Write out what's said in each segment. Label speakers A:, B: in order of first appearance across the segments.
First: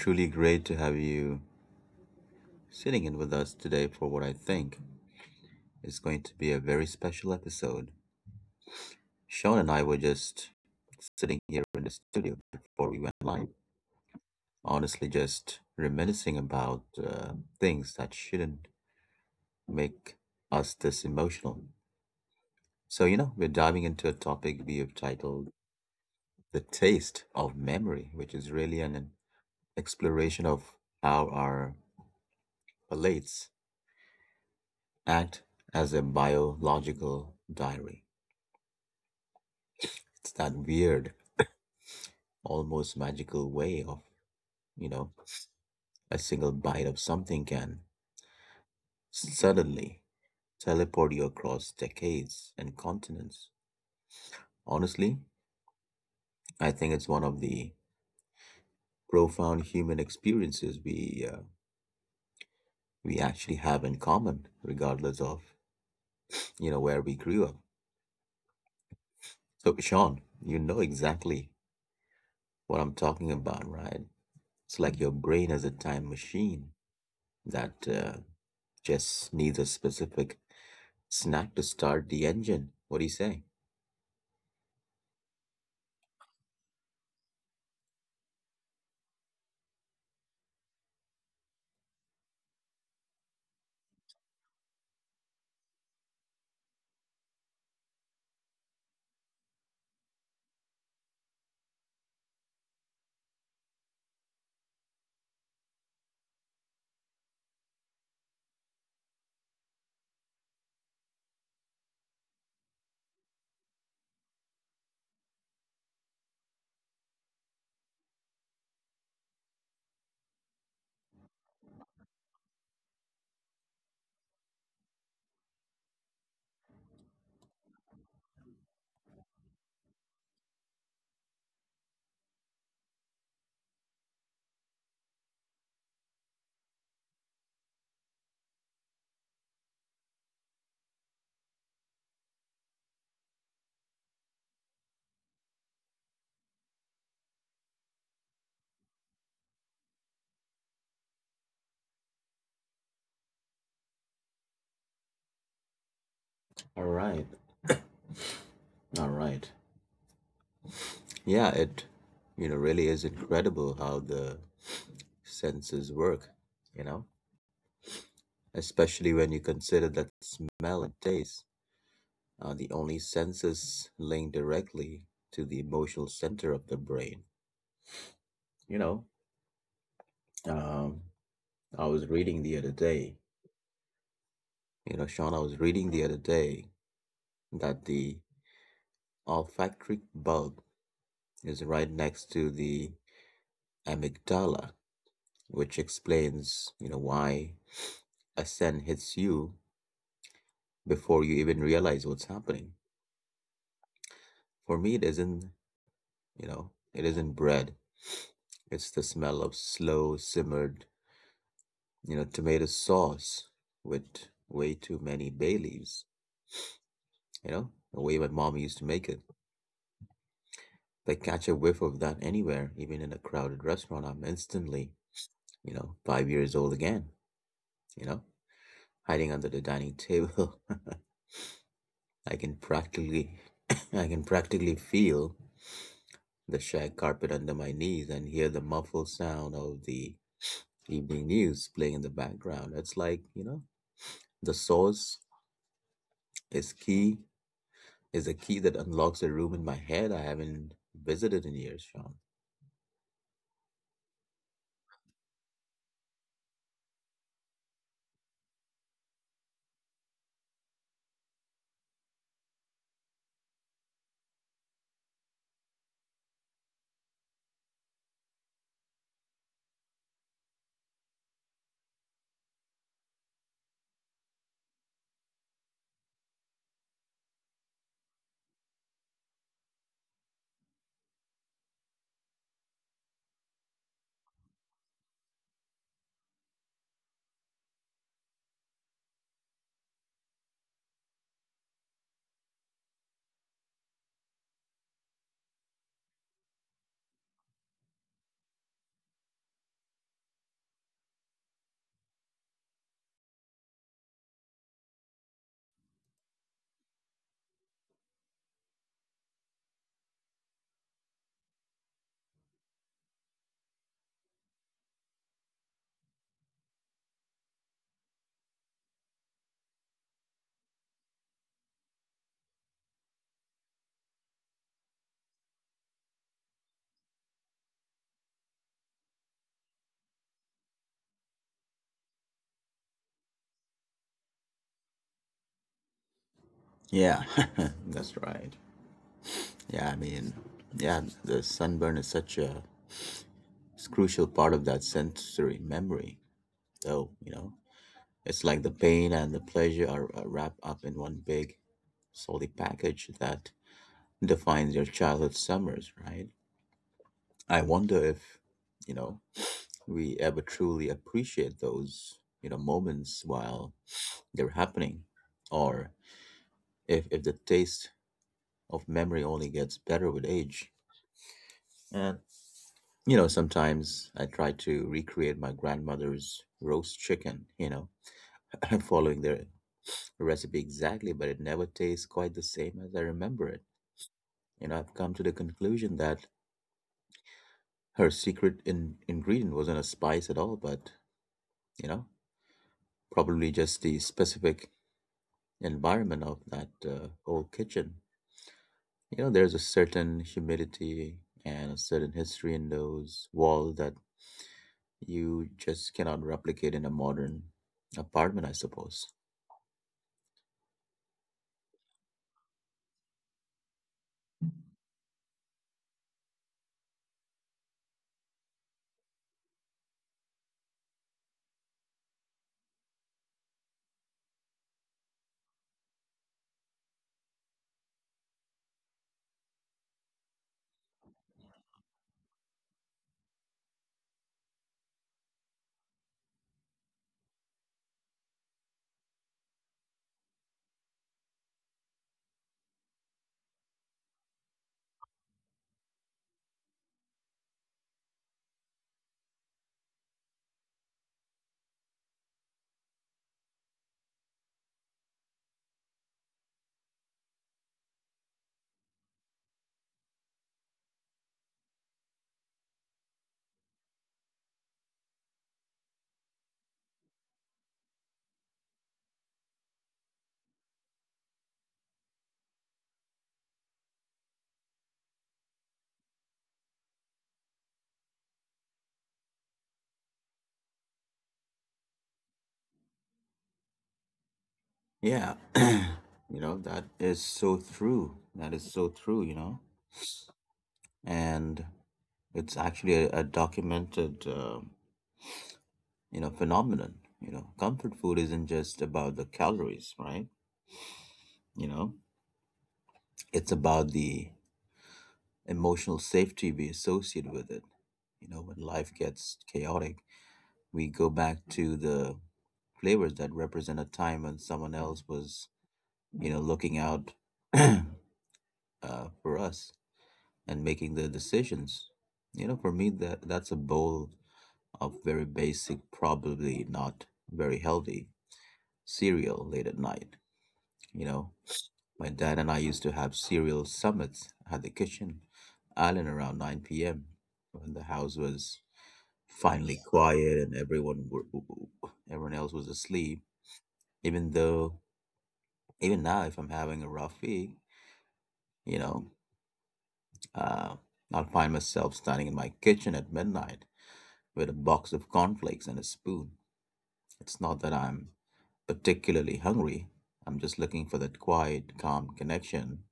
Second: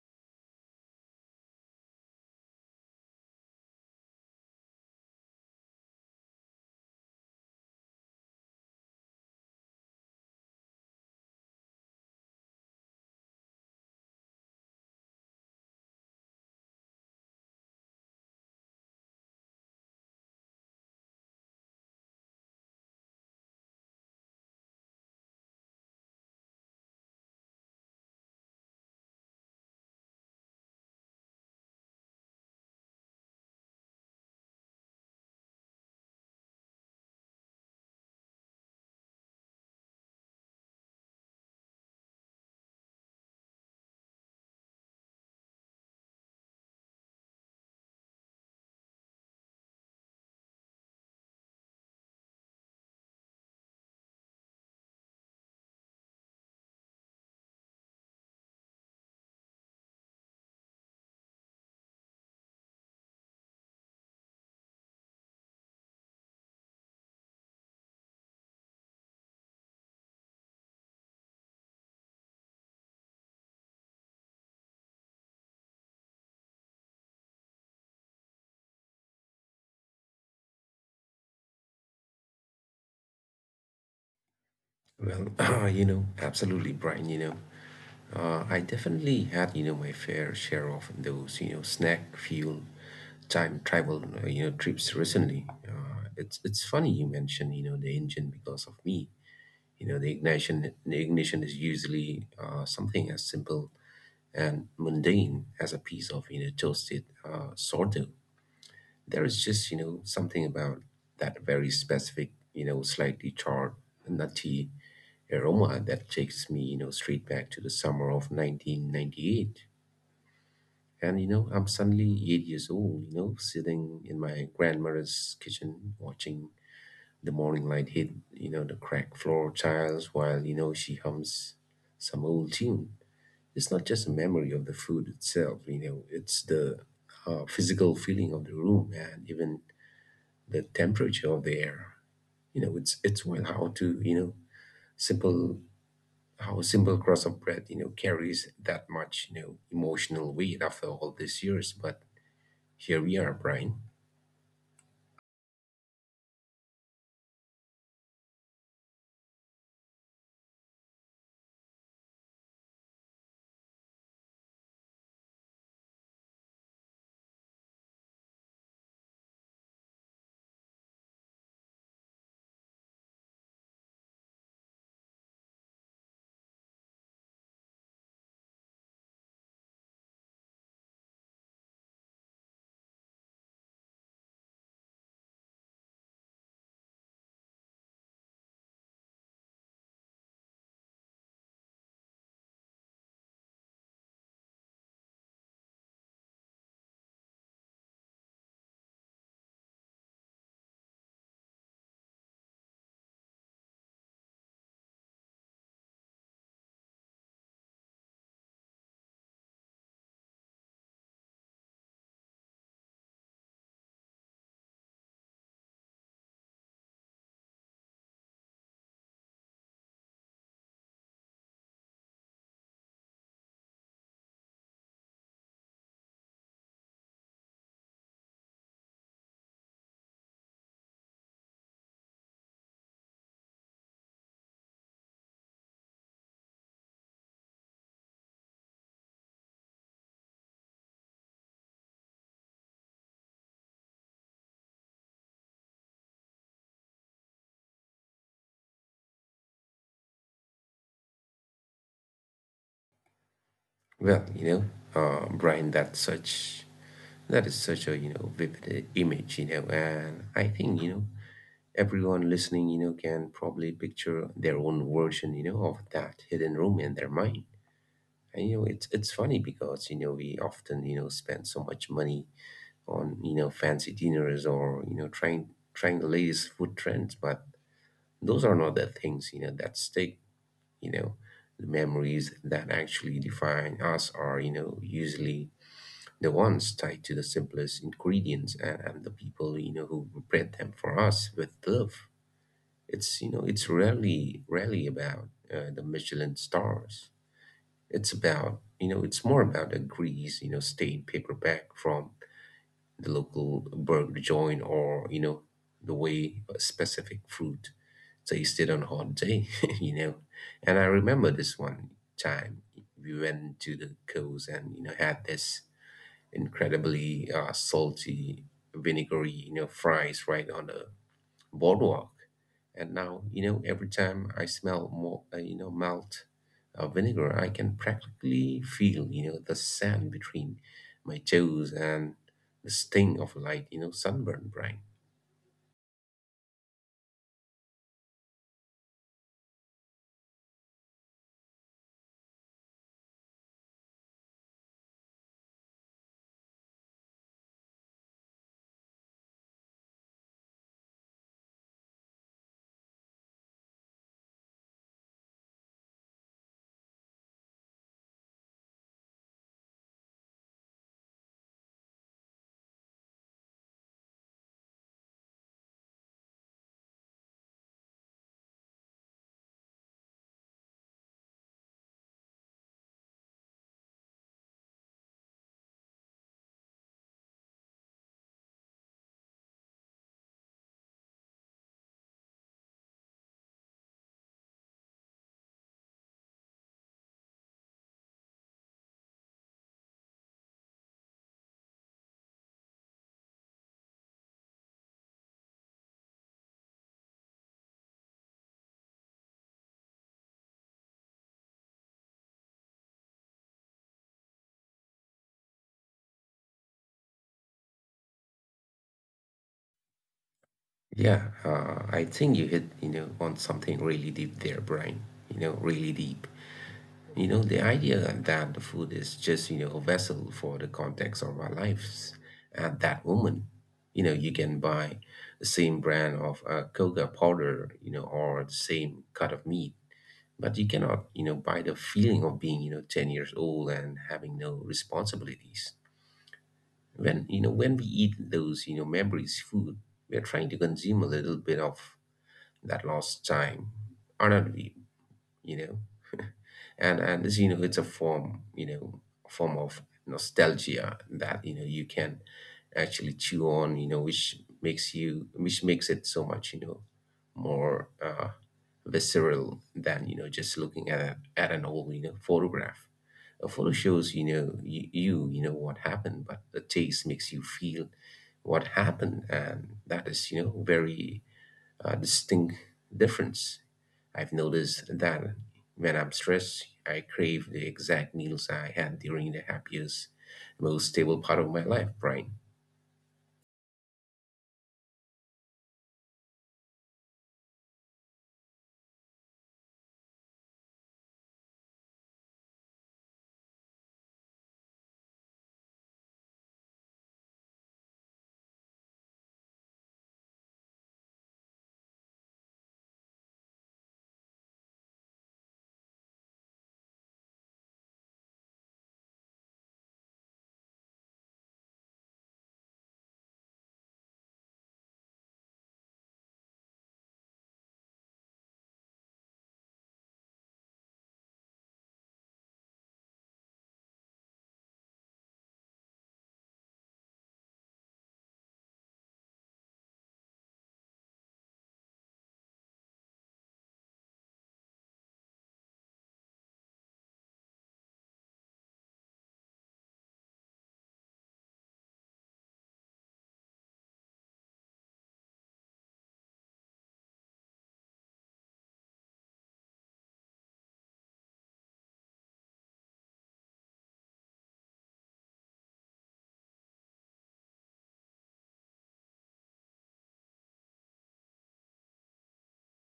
A: truly great to have you sitting in with us today for what I think is going to be a very special episode. Sean and I were just sitting here in the studio before we went live, honestly, just reminiscing about things that shouldn't make us this emotional. So, you know, we're diving into a topic we have titled The Taste of Memory, which is really an exploration of how our palates act as a biological diary. It's that weird, almost magical way of, you know, a single bite of something can suddenly teleport you across decades and continents. Honestly, I think it's one of the profound human experiences we actually have in common, regardless of, you know, where we grew up. So, Sean, you know exactly what I'm talking about, right? It's like your brain is a time machine that just needs a specific snack to start the engine. What do you say?
B: Well, absolutely, Brian. I definitely had, my fair share of those, snack fuel time travel, trips recently. It's funny you mention, the engine because of me. The ignition is usually something as simple and mundane as a piece of, toasted sourdough. There is just, something about that very specific, slightly charred, nutty aroma that takes me, straight back to the summer of 1998. And, I'm suddenly eight years old, sitting in my grandmother's kitchen watching the morning light hit, the cracked floor tiles while, she hums some old tune. It's not just a memory of the food itself, it's the physical feeling of the room and even the temperature of the air. It's well how to, you know, simple how a simple cross of bread, carries that much, emotional weight after all these years. But here we are, Brian.
A: All right. All right. Yeah, it you know really is incredible how the senses work, you know, especially when you consider that smell and taste are the only senses linked directly to the emotional center of the brain. You know, Um, I was reading the other day. You know, Sean, I was reading the other day that the olfactory bulb is right next to the amygdala, which explains, you know, why a scent hits you before you even realize what's happening. For me, it isn't, you know, it isn't bread. It's the smell of slow simmered, you know, tomato sauce with way too many bay leaves, you know, the way my mom used to make it. If I catch a whiff of that anywhere, even in a crowded restaurant, I'm instantly, you know, 5 years old again, you know, hiding under the dining table I can practically I can practically feel the shag carpet under my knees and hear the muffled sound of the evening news playing in the background. It's like, you know, the source is key is a key that unlocks a room in my head I haven't visited in years, Sean.
B: Well, Brian, that is such a vivid image, and I think everyone listening, can probably picture their own version, of that hidden room in their mind. And it's funny because we often spend so much money on fancy dinners or trying the latest food trends, but those are not the things that stick you know the memories that actually define us are usually the ones tied to the simplest ingredients and, the people who prepared them for us with love. It's it's rarely about the Michelin stars. It's about it's more about a grease stained paperback from the local burger joint or the way a specific fruit so it's still on holiday, you know. And I remember this one time we went to the coast and had this incredibly salty, vinegary, fries right on the boardwalk. And now every time I smell more, malt vinegar, I can practically feel the sand between my toes and the sting of light, sunburn, Brian.
A: Yeah, that's right. Yeah, I mean, yeah, the sunburn is such a crucial part of that sensory memory, though, you know. It's like the pain and the pleasure are wrapped up in one big, solid package that defines your childhood summers, right? I wonder if, you know, we ever truly appreciate those, you know, moments while they're happening, or if the taste of memory only gets better with age. And, you know, sometimes I try to recreate my grandmother's roast chicken, you know, following their recipe exactly, but it never tastes quite the same as I remember it. You know, I've come to the conclusion that her secret in ingredient wasn't a spice at all, but, you know, probably just the specific environment of that old kitchen. You know, there's a certain humidity and a certain history in those walls that you just cannot replicate in a modern apartment, I suppose.
B: Yeah, I think you hit, on something really deep there, Brian. Really deep. The idea that the food is just, a vessel for the context of our lives at that moment. You can buy the same brand of cocoa powder, or the same cut of meat, but you cannot, buy the feeling of being, 10 years old and having no responsibilities. When, when we eat those, memories food, we are trying to consume a little bit of that last time honored you you know and this it's a form of nostalgia that you can actually chew on which makes you which makes it so much more visceral than just looking at at an old photograph. A photo shows you know what happened, but the taste makes you feel what happened, and that is very distinct difference. I've noticed that when I'm stressed, I crave the exact meals I had during the happiest, most stable part of my life, Brian.
A: Yeah, you know, that is so true. That is so true, you know. And it's actually a documented, you know, phenomenon. You know, comfort food isn't just about the calories, right? You know, it's about the emotional safety we associate with it. You know, when life gets chaotic, we go back to the flavors that represent a time when someone else was, you know, looking out uh, for us and making the decisions. You know, for me, that's a bowl of very basic, probably not very healthy cereal late at night. You know, my dad and I used to have cereal summits at the kitchen island around 9 p.m. when the house was finally quiet and everyone else was asleep. Even though, even now, if I'm having a rough week, you know, uh, I'll find myself standing in my kitchen at midnight with a box of cornflakes and a spoon. It's not that I'm particularly hungry. I'm just looking for that quiet, calm connection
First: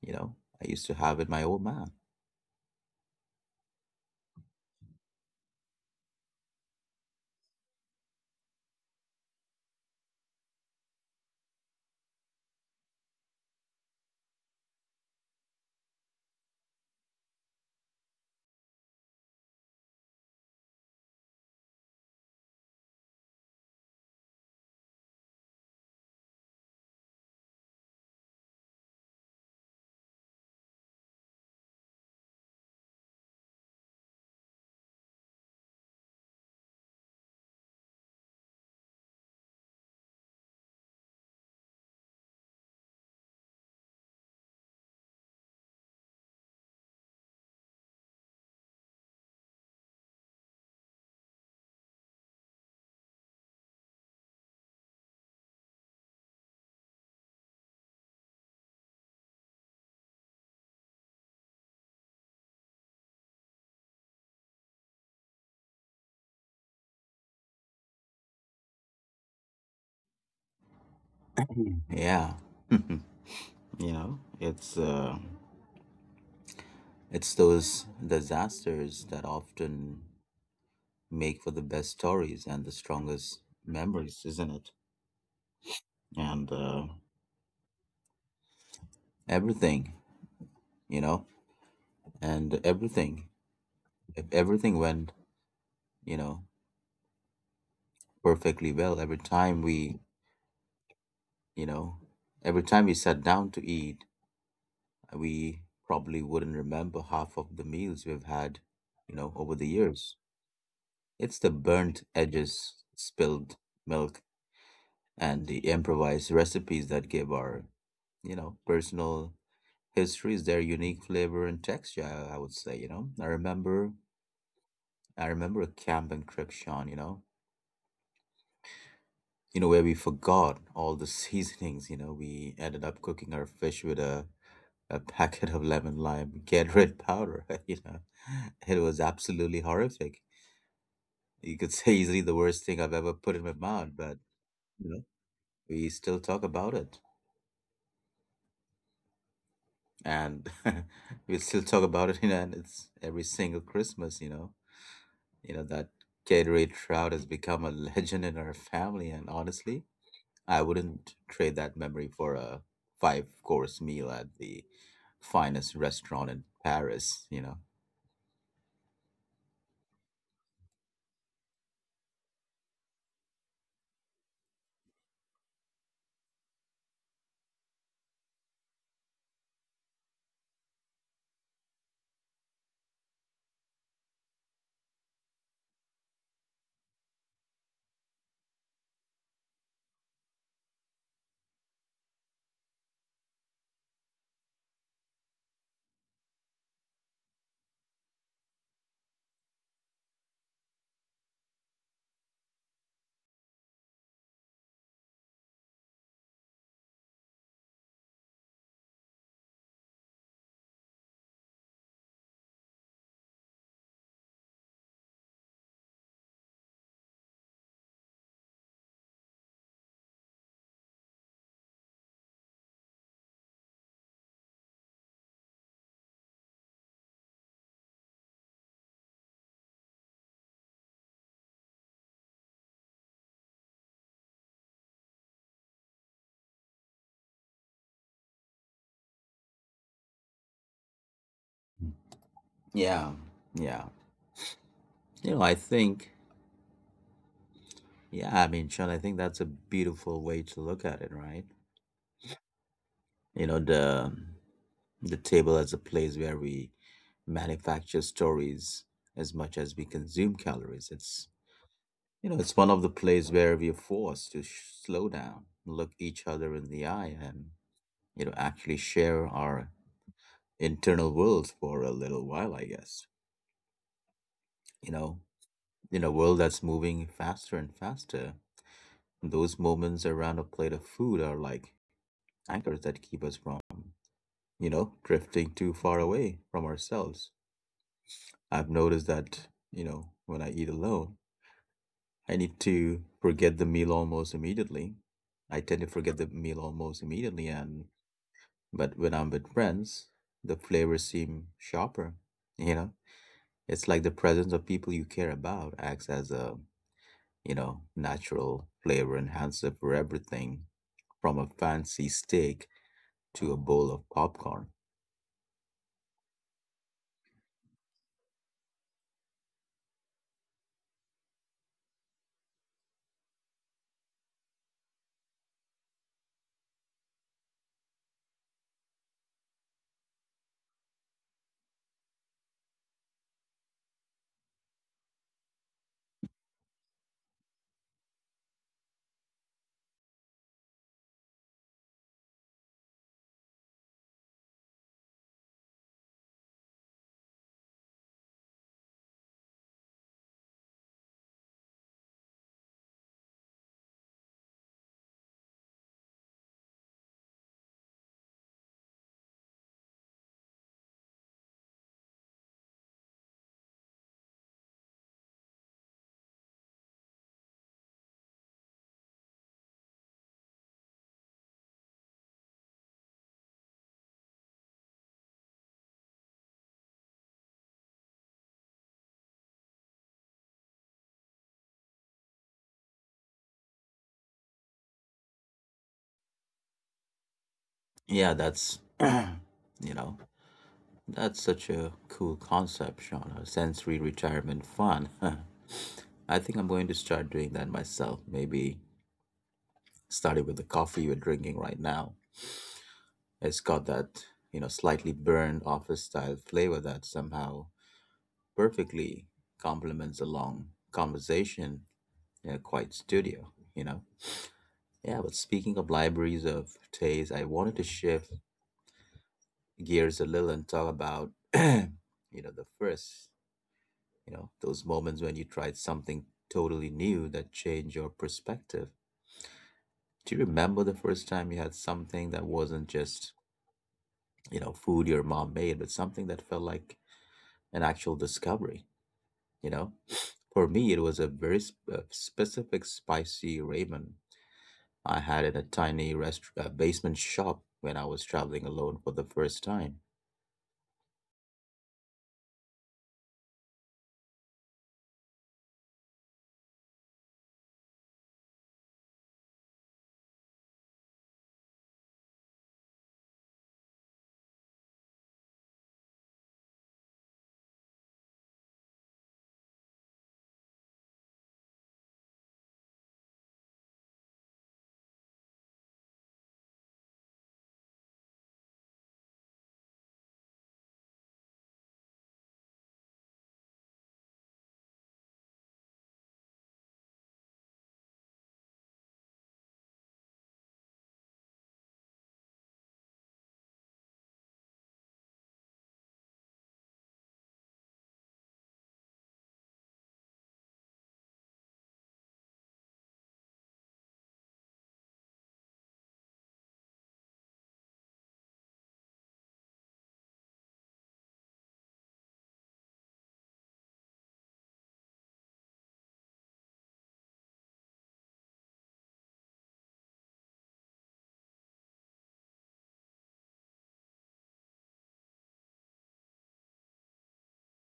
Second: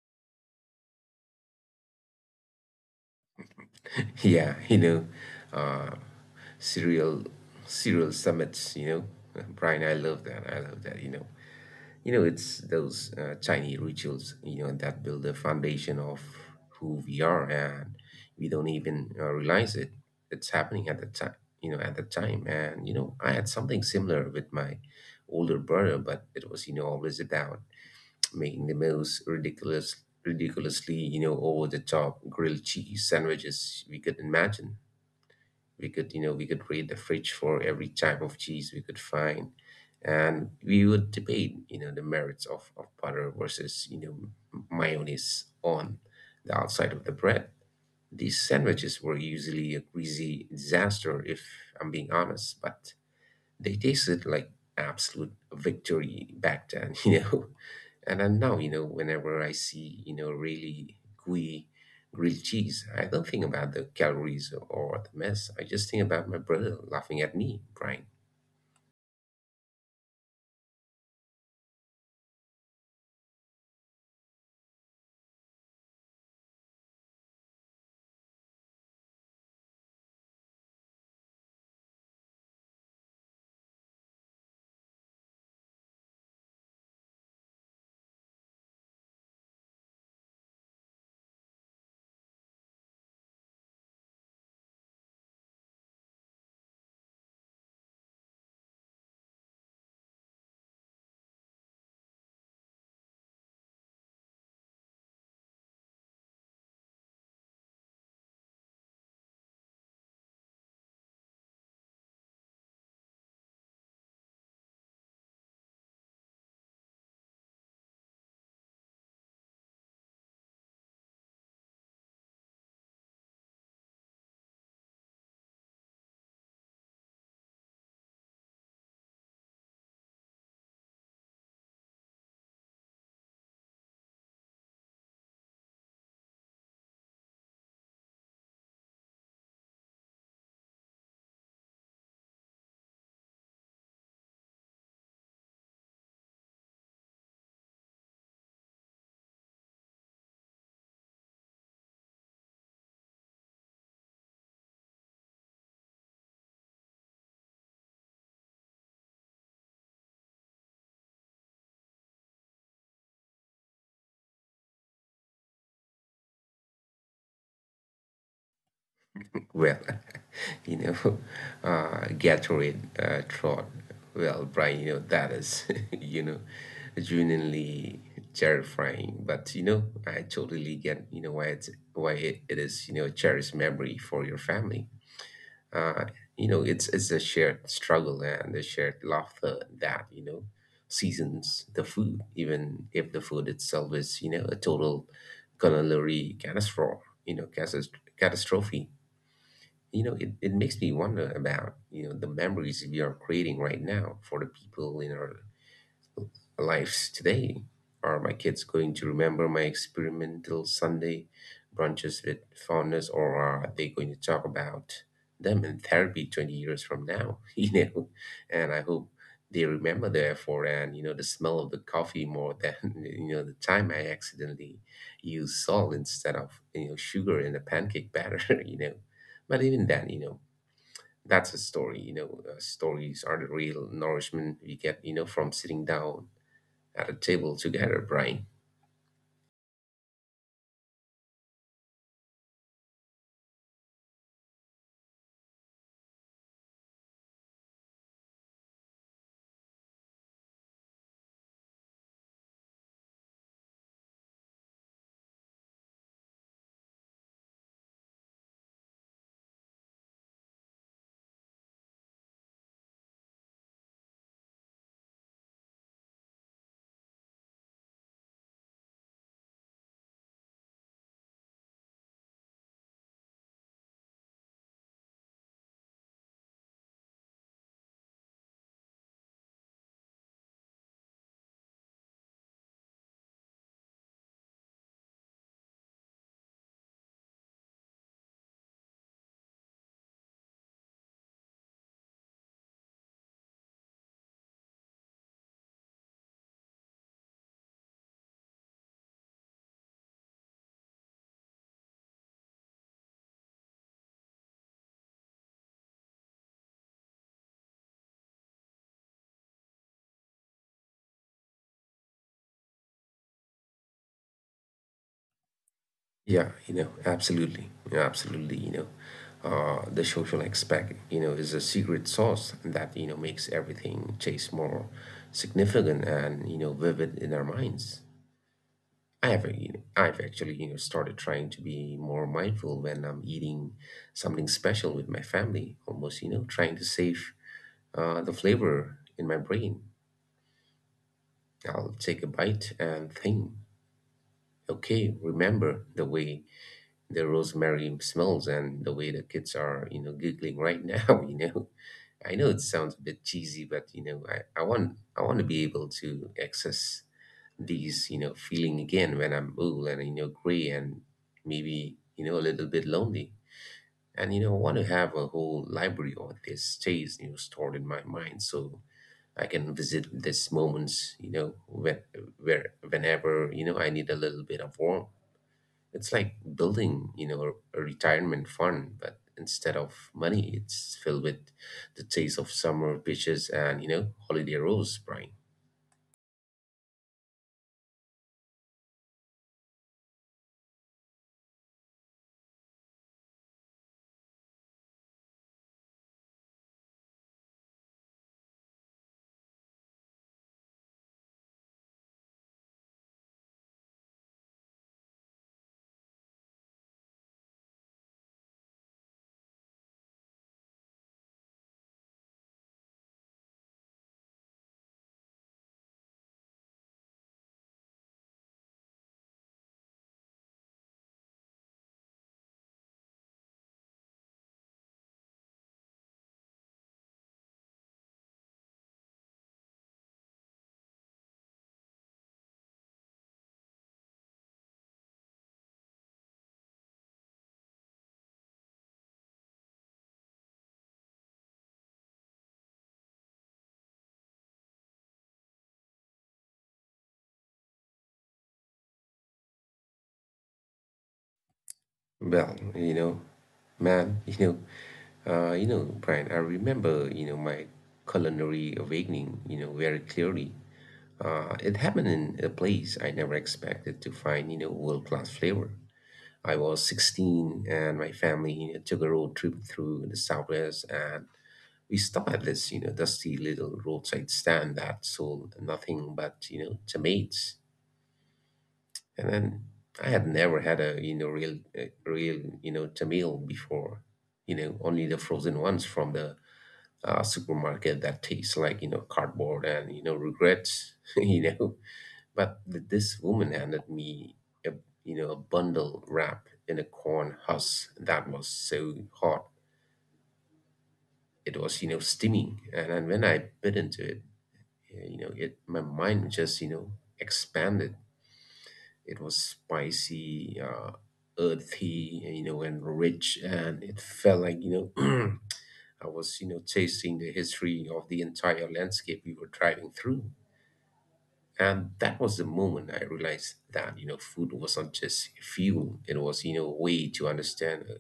A: you know I used to have with my old man.
B: Yeah, uh, cereal, cereal summits. You know, Brian, I love that. I love that. It's those tiny rituals, that build the foundation of who we are, and we don't even realize it. It's happening at the time, at the time. And I had something similar with my older brother, but it was, always about making the most ridiculously, over the top grilled cheese sandwiches we could imagine. We could raid the fridge for every type of cheese we could find, and we would debate, the merits of, butter versus, mayonnaise on the outside of the bread. These sandwiches were usually a greasy disaster, if I'm being honest, but they tasted like absolute victory back then, And then now, whenever I see, really gooey grilled cheese, I don't think about the calories or the mess. I just think about my brother laughing at me, Brian.
A: Yeah, you know, it's those disasters that often make for the best stories and the strongest memories, isn't it? And everything you know and everything if everything went you know perfectly well you know every time we sat down to eat, we probably wouldn't remember half of the meals we've had, you know, over the years. It's the burnt edges, spilled milk, and the improvised recipes that give our, you know, personal histories their unique flavor and texture, I would say, you know. I remember a camping trip, Sean, you know, where we forgot all the seasonings, you know, we ended up cooking our fish with a packet of lemon lime Gatorade powder, you know. It was absolutely horrific. You could say easily the worst thing I've ever put in my mouth, but you know, we still talk about it. And we still talk about it, you know, and it's every single Christmas, you know that Gatorade trout has become a legend in our family, and honestly, I wouldn't trade that memory for a five-course meal at the finest restaurant in Paris, you know.
B: Well, you know, Gatorade Tron. Well, Brian, that is, you know, genuinely terrifying. But, I totally get, why it is, cherished memory for your family. Uh, it's a shared struggle and a shared laughter that, seasons the food, even if the food itself is, a total culinary catastrophe, catastrophe. It makes me wonder about the memories we are creating right now for the people in our lives today. Are my kids going to remember my experimental Sunday brunches with fondness, or are they going to talk about them in therapy 20 years from now? And I hope they remember the effort and the smell of the coffee more than the time I accidentally used salt instead of sugar in the pancake batter. you know but even then that's a story, stories are the real nourishment we get, from sitting down at a table together, Brian.
A: Yeah, yeah. You know, I think Yeah, I mean, Sean, I think that's a beautiful way to look at it, right? You know, the table as a place where we manufacture stories as much as we consume calories. It's you know, it's one of the places where we are forced to slow down, look each other in the eye, and you know, actually share our internal worlds for a little while. I guess you know, in a world that's moving faster and faster, those moments around a plate of food are like anchors that keep us from you know, drifting too far away from ourselves. I've noticed that, you know, when I eat alone, I need to forget the meal almost immediately. I tend to forget the meal almost immediately, and but when I'm with friends, the flavors seem sharper, you know? It's like the presence of people you care about acts as a, you know, natural flavor enhancer for everything from a fancy steak to a bowl of popcorn.
B: Yeah, absolutely, absolutely, the social aspect, is a secret sauce that, makes everything taste more significant and, vivid in our minds. I've actually, started trying to be more mindful when I'm eating something special with my family, almost, trying to save the flavor in my brain. I'll take a bite and think, okay, remember the way the rosemary smells and the way the kids are, giggling right now, I know it sounds a bit cheesy, but I want to be able to access these, feeling again when I'm old and gray and maybe, a little bit lonely. And I want to have a whole library of this stays, stored in my mind. So I can visit these moments, where whenever I need a little bit of warmth. It's like building, a retirement fund, but instead of money, it's filled with the taste of summer beaches and holiday rolls, Brian.
A: Yeah, that's, you know, that's such a cool concept, Shauna. Sensory retirement fun. Huh. I think I'm going to start doing that myself. Maybe starting with the coffee we're drinking right now. It's got that, you know, slightly burned office style flavor that somehow perfectly complements a long conversation in a quiet studio, you know? Yeah, but speaking of libraries of taste, I wanted to shift gears a little and talk about, you know, those moments when you tried something totally new that changed your perspective. Do you remember the first time you had something that wasn't just, you know, food your mom made, but something that felt like an actual discovery? You know, for me, it was a very specific spicy ramen I had in a tiny basement shop when I was traveling alone for the first time.
B: Well, man, you know, Brian, I remember, my culinary awakening, very clearly. It happened in a place I never expected to find, world-class flavor. I was 16 and my family took a road trip through the Southwest, and we stopped at this, dusty little roadside stand that sold nothing but, tomatoes. And then I had never had a real, tomato before, only the frozen ones from the supermarket that taste like, cardboard and, regrets, But this woman handed me a a bundle wrapped in a corn husk that was so hot it was steaming, and, when I bit into it, my mind just expanded. It was spicy, earthy, and rich, and it felt like I was tasting the history of the entire landscape we were driving through. And that was the moment I realized that, food wasn't just fuel. It was, a way to understand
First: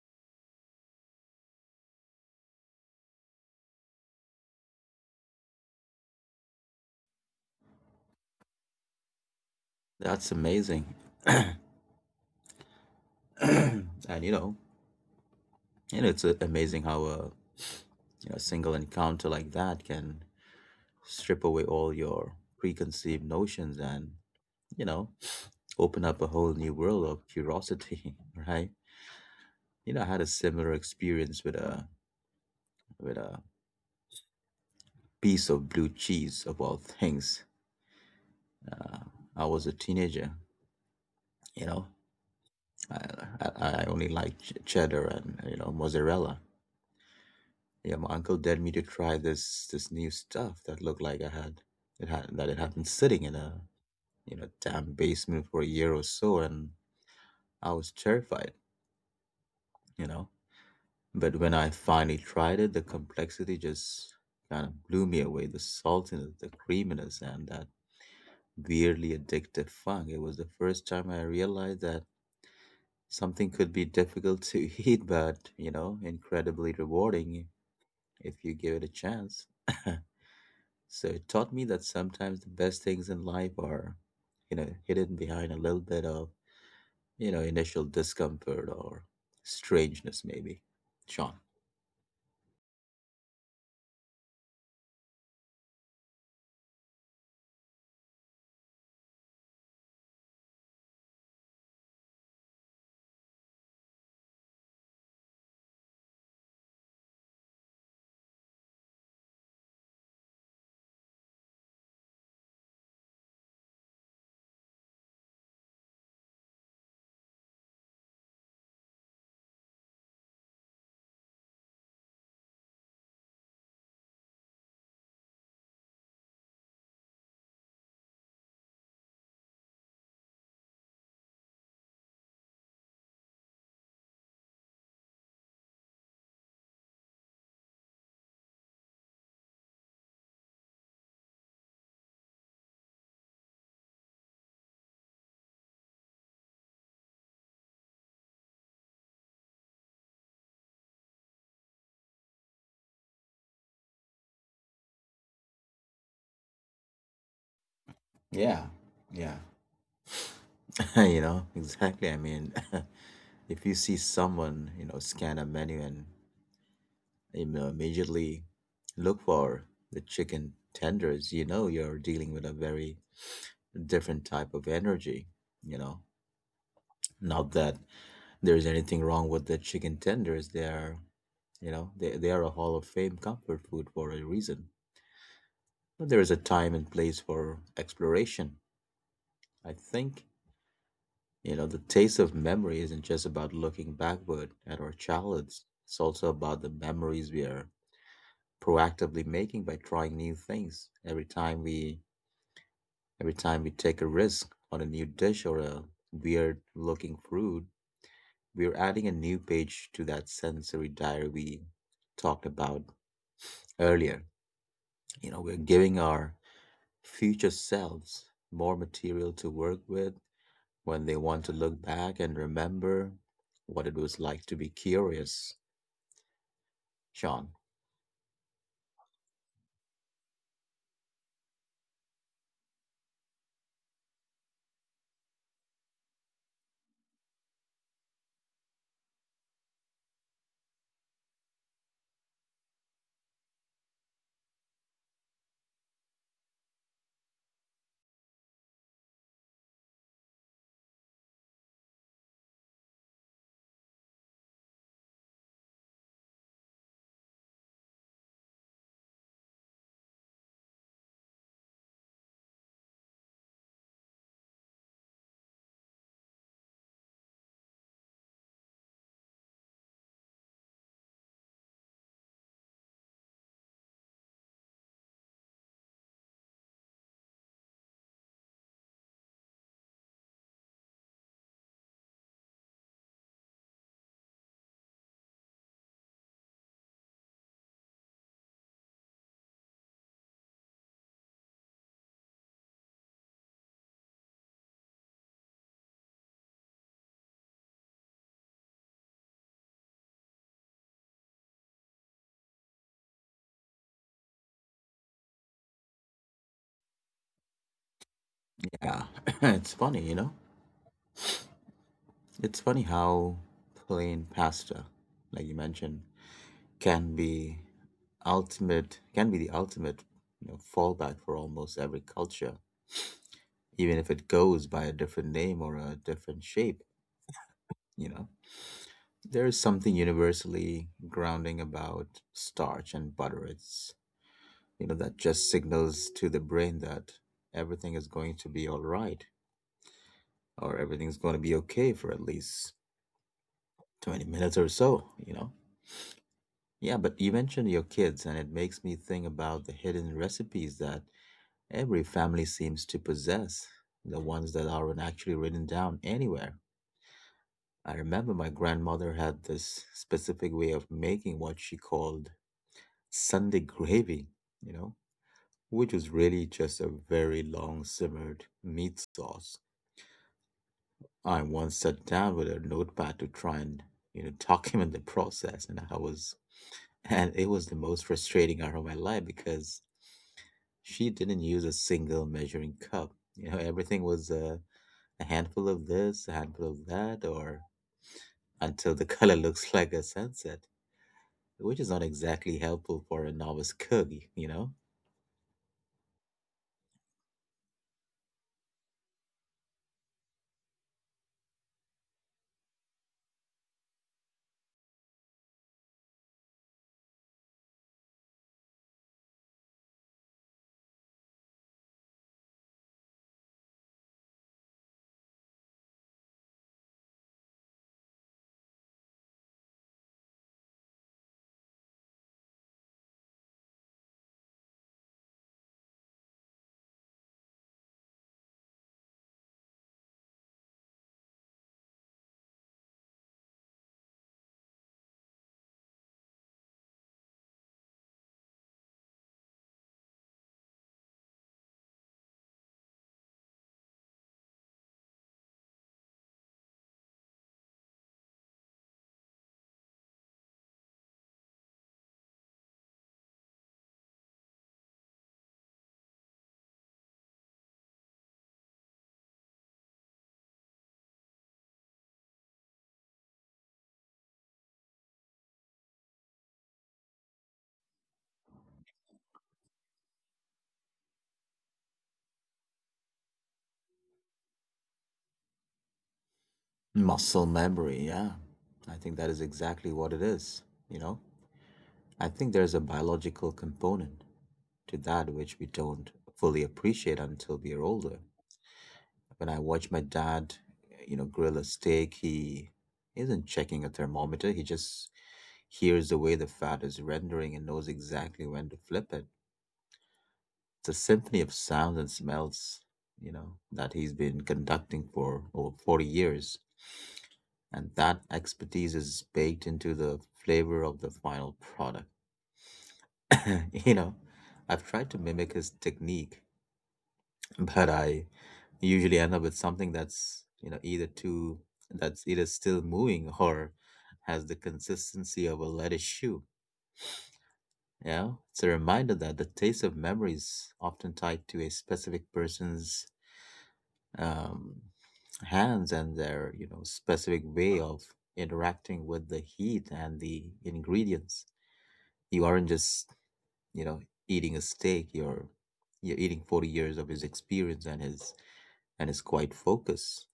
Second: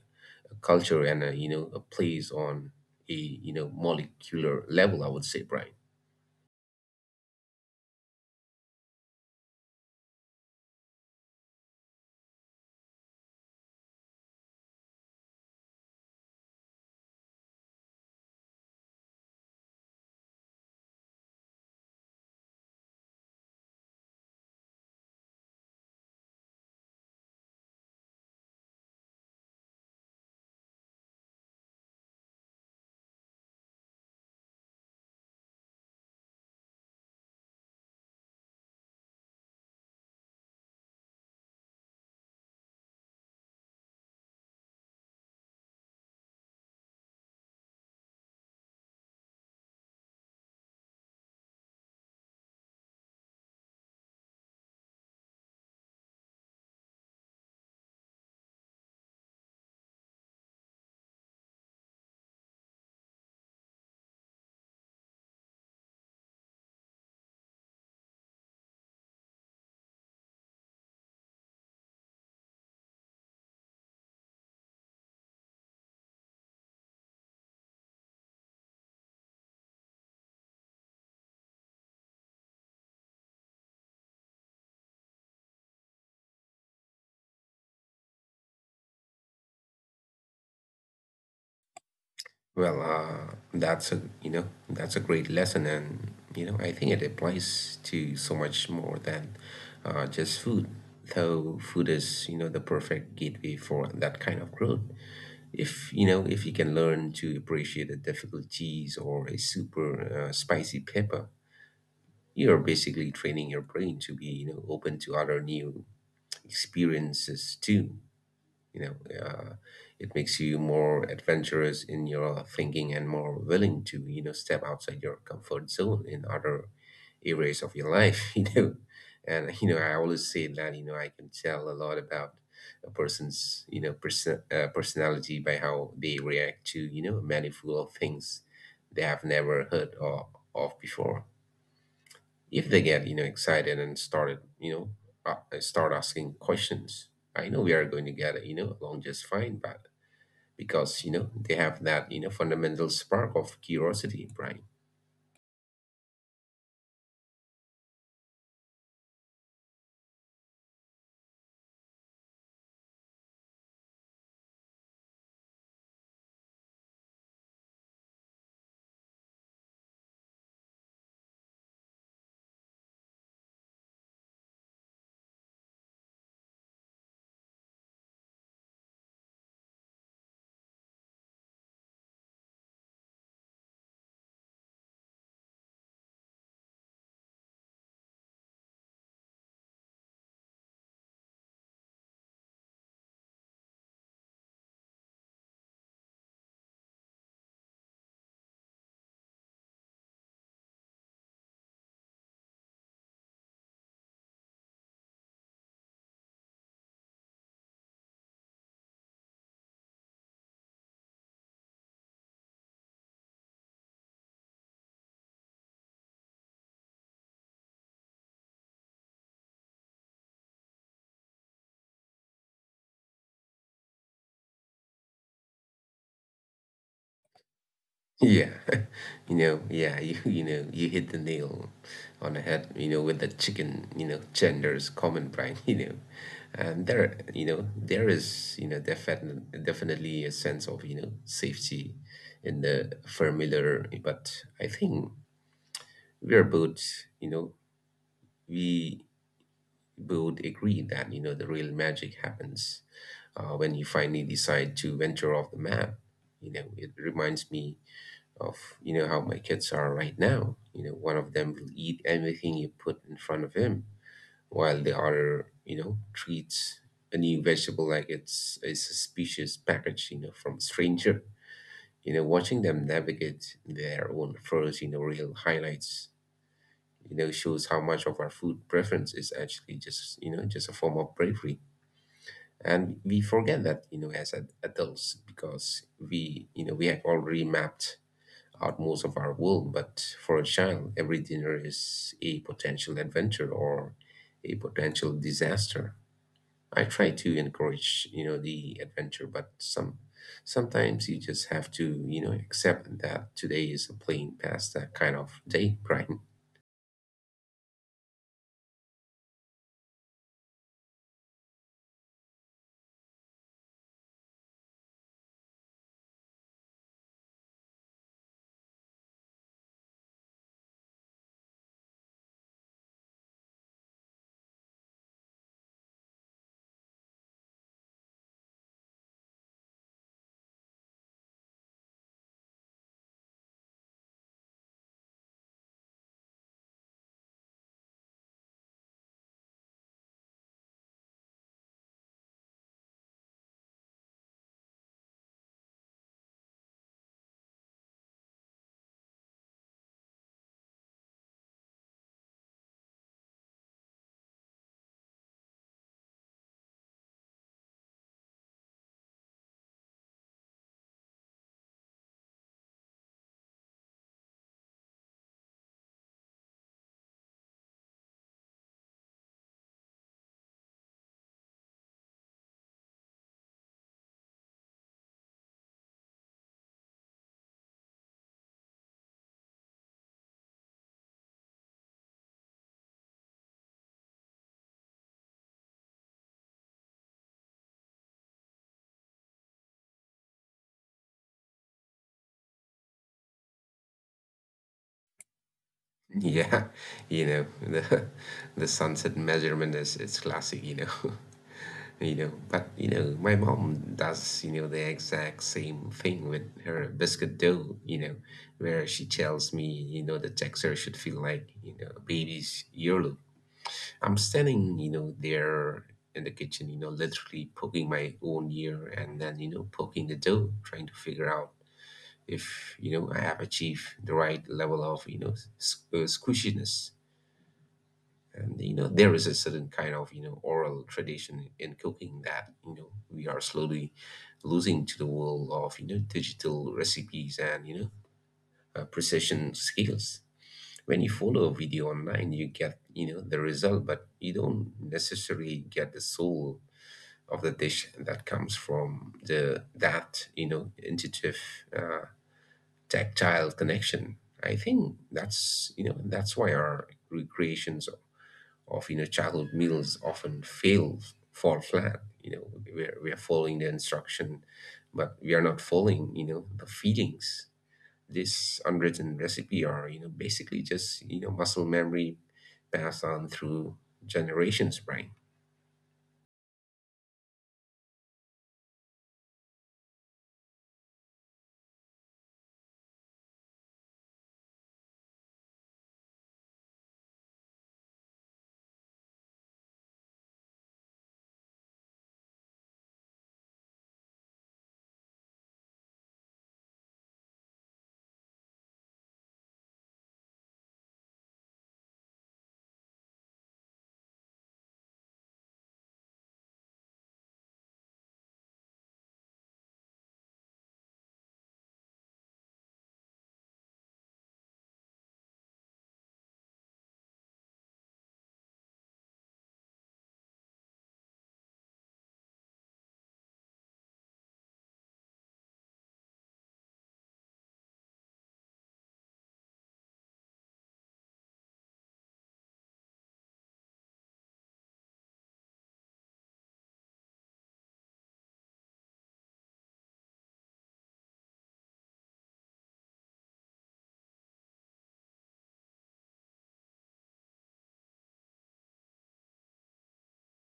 B: a culture and, a place on molecular level, I would say, Brian.
A: That's amazing. And you know, and it's amazing how a you know, single encounter like that can strip away all your preconceived notions and, you know, open up a whole new world of curiosity, right? You know, I had a similar experience with a piece of blue cheese about things. Uh, I was a teenager, you know. I, I only liked cheddar and you know mozzarella. Yeah, my uncle dared me to try this new stuff that looked like I had it had that it had been sitting in a you know damn basement for a year or so, and I was terrified, you know. But when I finally tried it, the complexity just kind of blew me away. The saltiness, the creaminess, and that weirdly addictive. Fuck, it was the first time I realized that something could be difficult to eat, but, you know, incredibly rewarding if you give it a chance. So it taught me that sometimes the best things in life are, you know, hidden behind a little bit of, you know, initial discomfort or strangeness, maybe. Sean.
B: Well, that's a you know that's a great lesson, and I think it applies to so much more than just food. Though food is the perfect gateway for that kind of growth. If you can learn to appreciate a difficult cheese or a super spicy pepper, you're basically training your brain to be open to other new experiences too. You know uh, it makes you more adventurous in your thinking and more willing to step outside your comfort zone in other areas of your life. And I always say that I can tell a lot about a person's personality by how they react to a many full of things they have never heard of before. If they get excited and start asking questions, I know we are going to get along just fine, but because they have that fundamental spark of curiosity, Brian.
A: Yeah, yeah, you know, exactly. I mean, if you see someone, you know, scan a menu and immediately look for the chicken tenders, you know you're dealing with a very different type of energy, you know. Not that there's anything wrong with the chicken tenders. They are, you know, they are a Hall of Fame comfort food for a reason. But there is a time and place for exploration. I think, the taste of memory isn't just about looking backward at our childhoods. It's also about the memories we are proactively making by trying new things. Every time we take a risk on a new dish or a weird looking fruit, we're adding a new page to that sensory diary we talked about earlier. We're giving our future selves more material to work with when they want to look back and remember what it was like to be curious, Sean.
B: Yeah. Yeah. You hit the nail on the head, with the chicken genders comment, Brian. And there is, definitely, a sense of safety in the familiar, but I think we are both, you know, we both agree that, the real magic happens when you finally decide to venture off the map. It reminds me of, how my kids are right now. One of them will eat anything you put in front of him, while the other, treats a new vegetable like it's a suspicious package, from a stranger. Watching them navigate their own first, real highlights shows how much of our food preference is actually just you know just a form of bravery. And we forget that, as adults, because we you know we have already mapped out most of our world. But for a child, every dinner is a potential adventure or a potential disaster. I try to encourage the adventure, but sometimes you just have to accept that today is a plain pasta kind of day. Right?
A: Yeah, it's funny, It's funny how plain pasta, like you mentioned, can be the ultimate, fallback for almost every culture, even if it goes by a different name or a different shape. You know, there is something universally grounding about starch and butter. It's that just signals to the brain that everything is going to be all right, or everything's going to be okay for at least 20 minutes or so. You know, yeah. But you mentioned your kids, and it makes me think about the hidden recipes that every family seems to possess, the ones that aren't actually written down anywhere. I remember my grandmother had this specific way of making what she called Sunday gravy, you know, which was really just a very long simmered meat sauce. I once sat down with a notepad to try and, document the process, and it was the most frustrating hour of my life because she didn't use a single measuring cup. You know, everything was a handful of this, a handful of that, or until the color looks like a sunset, which is not exactly helpful for a novice cook, you know?
B: Yeah. you know, the The sunset measurement is it's classic, But my mom does, the exact same thing with her biscuit dough, where she tells me, the texture should feel like, a baby's earlobe. I'm standing, there in the kitchen, literally poking my own ear, and then, poking the dough, trying to figure out if, I have achieved the right level of, squishiness. And there is a certain kind of oral tradition in cooking that we are slowly losing to the world of digital recipes and precision skills. When you follow a video online, you get the result, but you don't necessarily get the soul of the dish that comes from the that intuitive uh, tactile connection. I think that's you know that's why our recreations of childhood meals often fail fall flat. We're following the instruction, but we are not following the feelings. This unwritten recipe are, basically just muscle memory passed on through generations, right?
A: Muscle memory, yeah. I think that is exactly what it is, you know? I think there's a biological component to that which we don't fully appreciate until we are older. When I watch my dad, grill a steak, he isn't checking a thermometer, he just hears the way the fat is rendering and knows exactly when to flip it. It's a symphony of sounds and smells, that he's been conducting for over 40 years. And that expertise is baked into the flavor of the final product. you know, I've tried to mimic his technique, but I usually end up with something that's, you know, either too, that's either still moving or has the consistency of a lettuce shoe. Yeah, it's a reminder that the taste of memory is often tied to a specific person's um, hands and their, specific way of interacting with the heat and the ingredients. You aren't just, you know eating a steak, you're eating 40 years of his experience and his quiet focus.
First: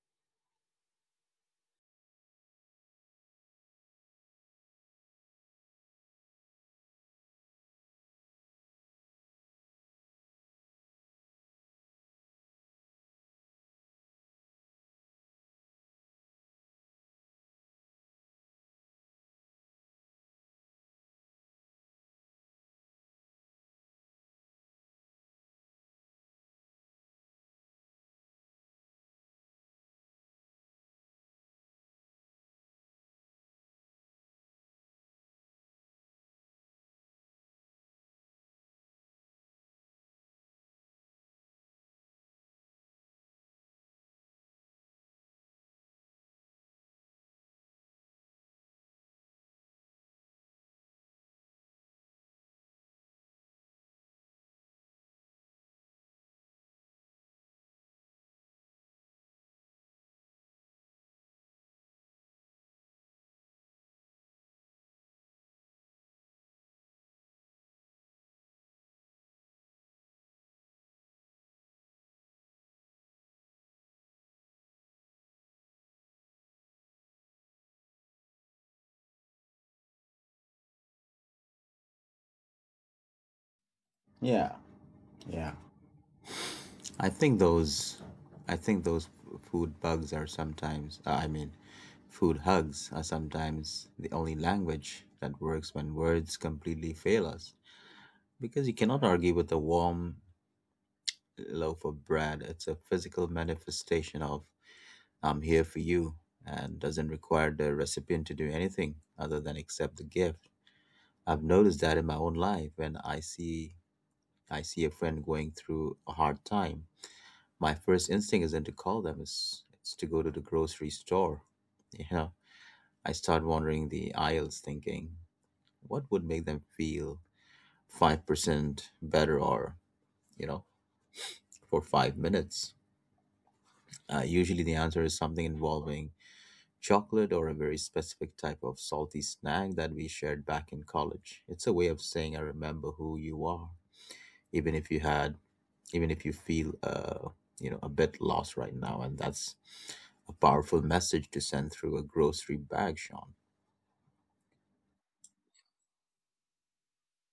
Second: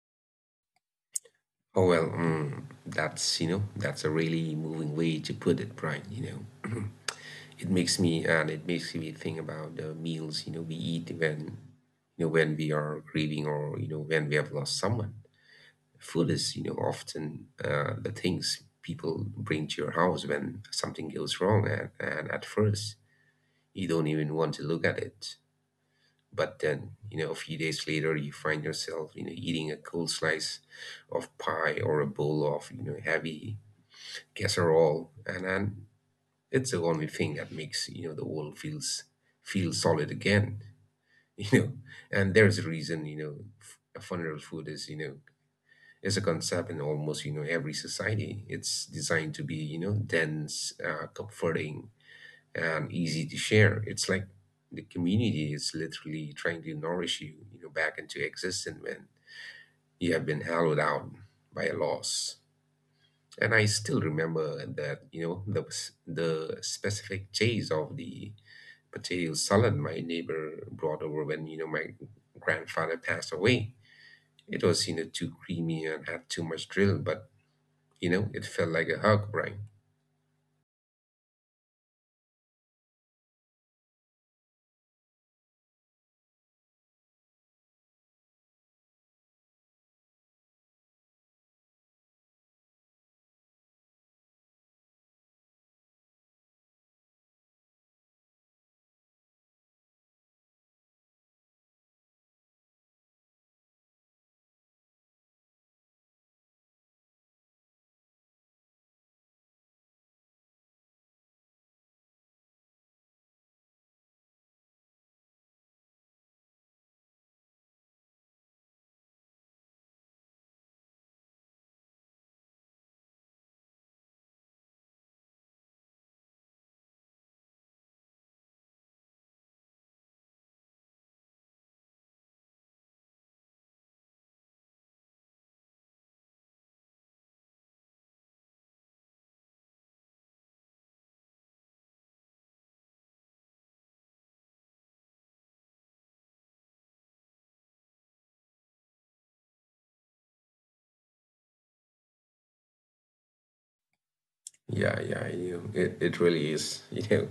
B: Oh, well, that's you know that's a really moving way to put it, right? It makes me think about the meals we eat when, when we are grieving, or when we have lost someone. Food is, often the things people bring to your house when something goes wrong, and at first you don't even want to look at it. But then, a few days later, you find yourself, eating a cold slice of pie or a bowl of, heavy casserole, and then it's the only thing that makes, the world feel solid again. you know. And there's a reason, funeral food is, is a concept in almost every society. It's designed to be dense, comforting, and easy to share. It's like the community is literally trying to nourish you you know back into existence when you have been hollowed out by a loss. And I still remember that you know the specific taste of the potato salad my neighbor brought over when, my grandfather passed away. It was too creamy and had too much drill, but it felt like a hug, Brian.
A: Yeah, yeah. I think those, I think those food bugs are sometimes, I mean, food hugs are sometimes the only language that works when words completely fail us. Because you cannot argue with a warm loaf of bread. It's a physical manifestation of I'm here for you, and doesn't require the recipient to do anything other than accept the gift. I've noticed that in my own life when I see a friend going through a hard time, my first instinct isn't to call them, it's to go to the grocery store. You know, I start wandering the aisles thinking what would make them feel 5% better, or, you know for 5 minutes. Usually the answer is something involving chocolate or a very specific type of salty snack that we shared back in college. It's a way of saying I remember who you are, even if you had even if you feel, a bit lost right now, and that's a powerful message to send through a grocery bag, Sean.
B: Yeah, yeah, it really is,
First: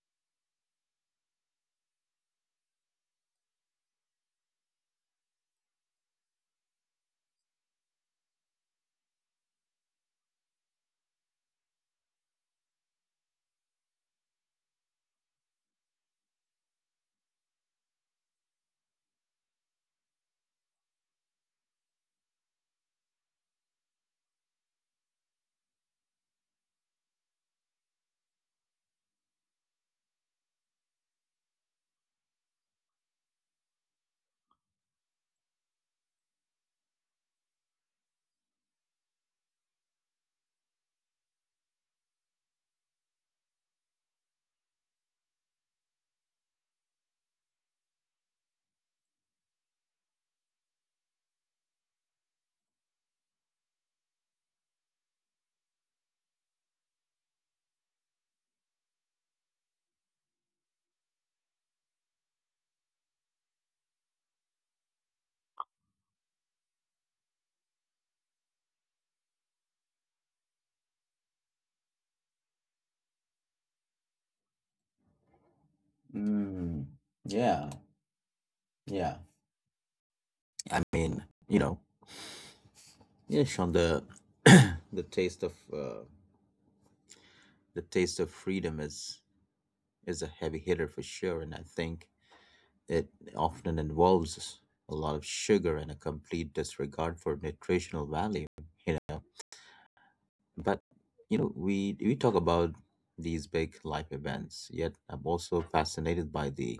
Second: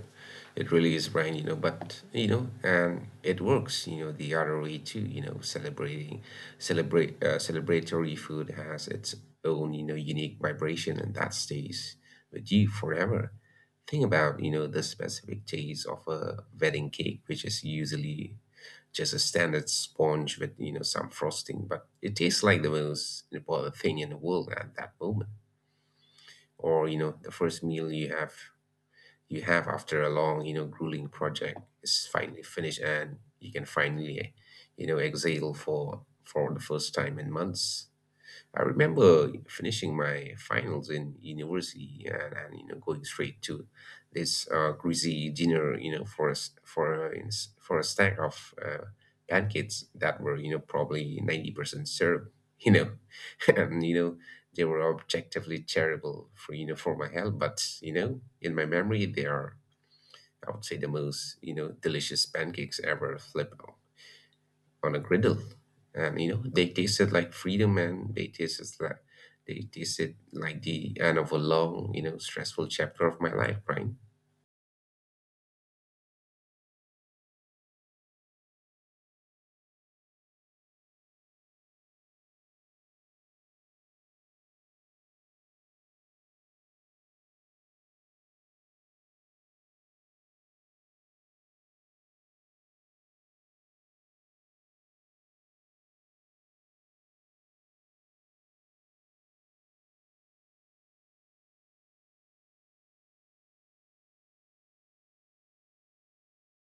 B: it really is, Brian, but, and it works, the other way too, celebratory food has its own, unique vibration, and that stays with you forever. Think about, the specific taste of a wedding cake, which is usually just a standard sponge with, some frosting, but it tastes like the most important thing in the world at that moment. Or the first meal you have after a long, grueling project is finally finished, and you can finally exhale for the first time in months. I remember finishing my finals in university, and going straight to this greasy dinner, for a, s- for a, ins- for a stack of pancakes that were, probably 90% syrup. you know and they were objectively terrible for, for my health, but in my memory they are, I would say, the most delicious pancakes ever flip on a griddle. And they tasted like freedom, and they tasted like the end of a long, stressful chapter of my life, Brian.
A: Mm, yeah, yeah. i mean you know yeah, Sean, the the taste of uh, the taste of freedom is a heavy hitter for sure, and I think it often involves a lot of sugar and a complete disregard for nutritional value. You know, but we talk about these big life events, yet I'm also fascinated by the,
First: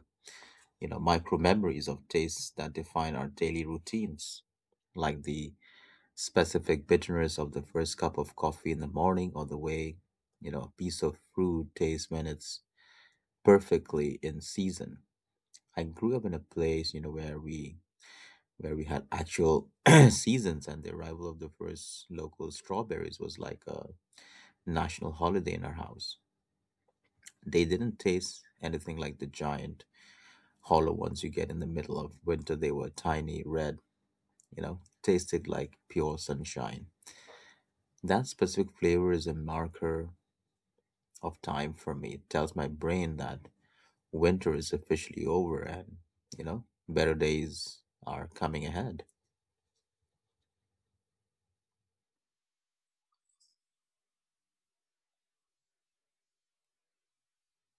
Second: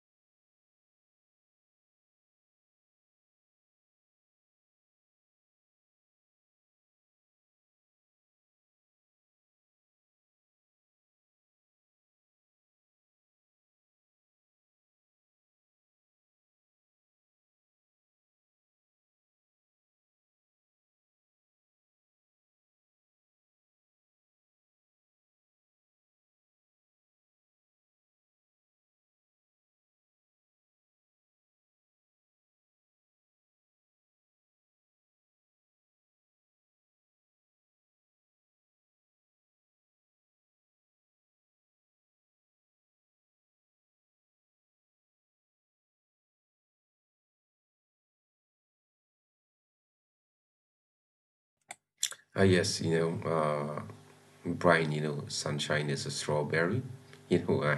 A: micro memories of tastes that define our daily routines, like the specific bitterness of the first cup of coffee in the morning, or the way, a piece of fruit tastes when it's perfectly in season. I grew up in a place, where we had actual seasons, and the arrival of the first local strawberries was like a national holiday in our house. They didn't taste anything like the giant hollow ones you get in the middle of winter. They were tiny, red, tasted like pure sunshine. That specific flavor is a marker of time for me. It tells my brain that winter is officially over and, better days are coming ahead.
B: Ah, yes, Brian, sunshine is a strawberry. you know i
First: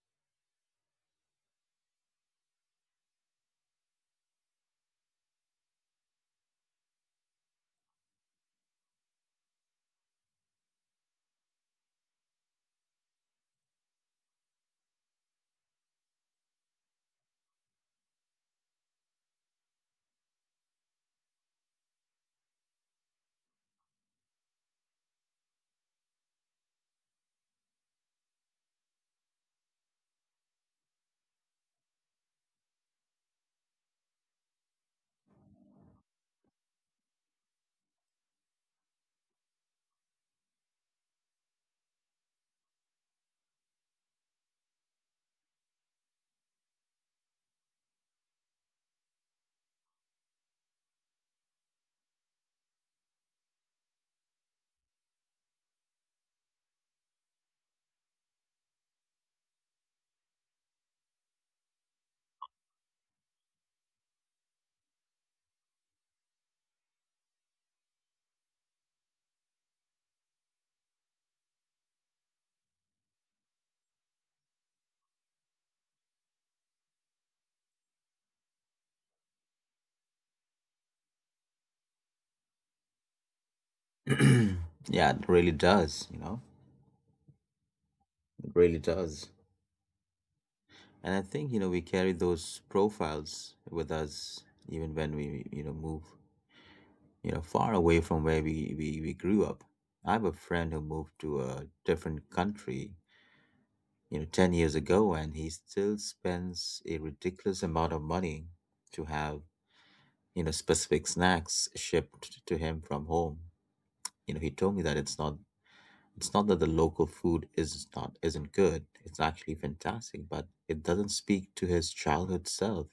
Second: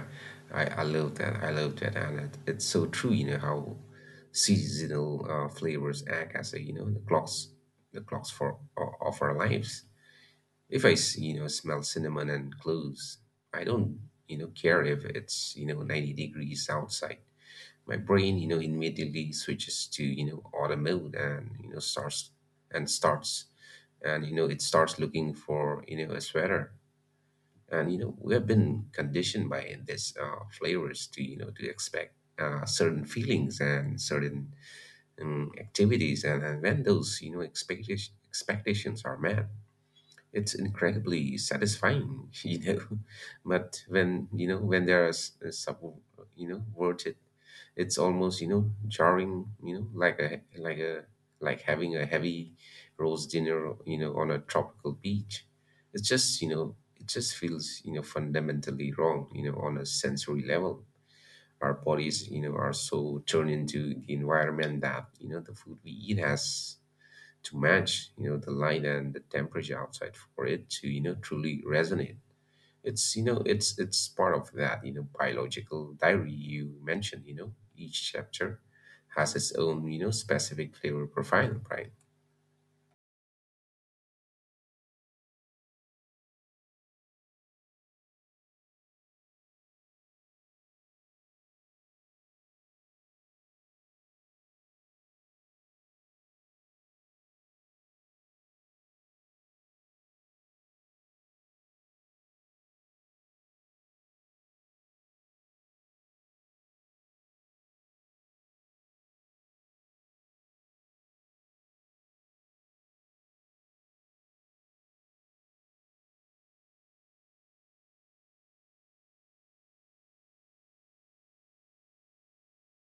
B: I love that, and it's so true, how seasonal flavors act as a you know the clocks of our lives. If I smell cinnamon and cloves, I don't, care if it's, 90 degrees outside. My brain, immediately switches to, autumn mode, and, starts, and, it starts looking for, a sweater. And, we have been conditioned by this flavors to, expect certain feelings and certain activities. And, when those, expectations are met, it's incredibly satisfying. But when you know when there are worded, it's almost jarring, like a like a like having a heavy roast dinner, on a tropical beach. It just feels fundamentally wrong, on a sensory level. Our bodies, are so turned into the environment that the food we eat has to match the light and the temperature outside for it to truly resonate. It's part of that, biological diary you mentioned. Each chapter has its own, specific flavor profile, right?
A: Yeah, it really does, it really does. And I think, we carry those profiles with us even when we, far away from where we grew up. I have a friend who moved to a different country, 10 years ago, and he still spends a ridiculous amount of money to have, specific snacks shipped to him from home. You know, he told me that it's not that the local food is not isn't good. It's actually fantastic, but it doesn't speak to his childhood self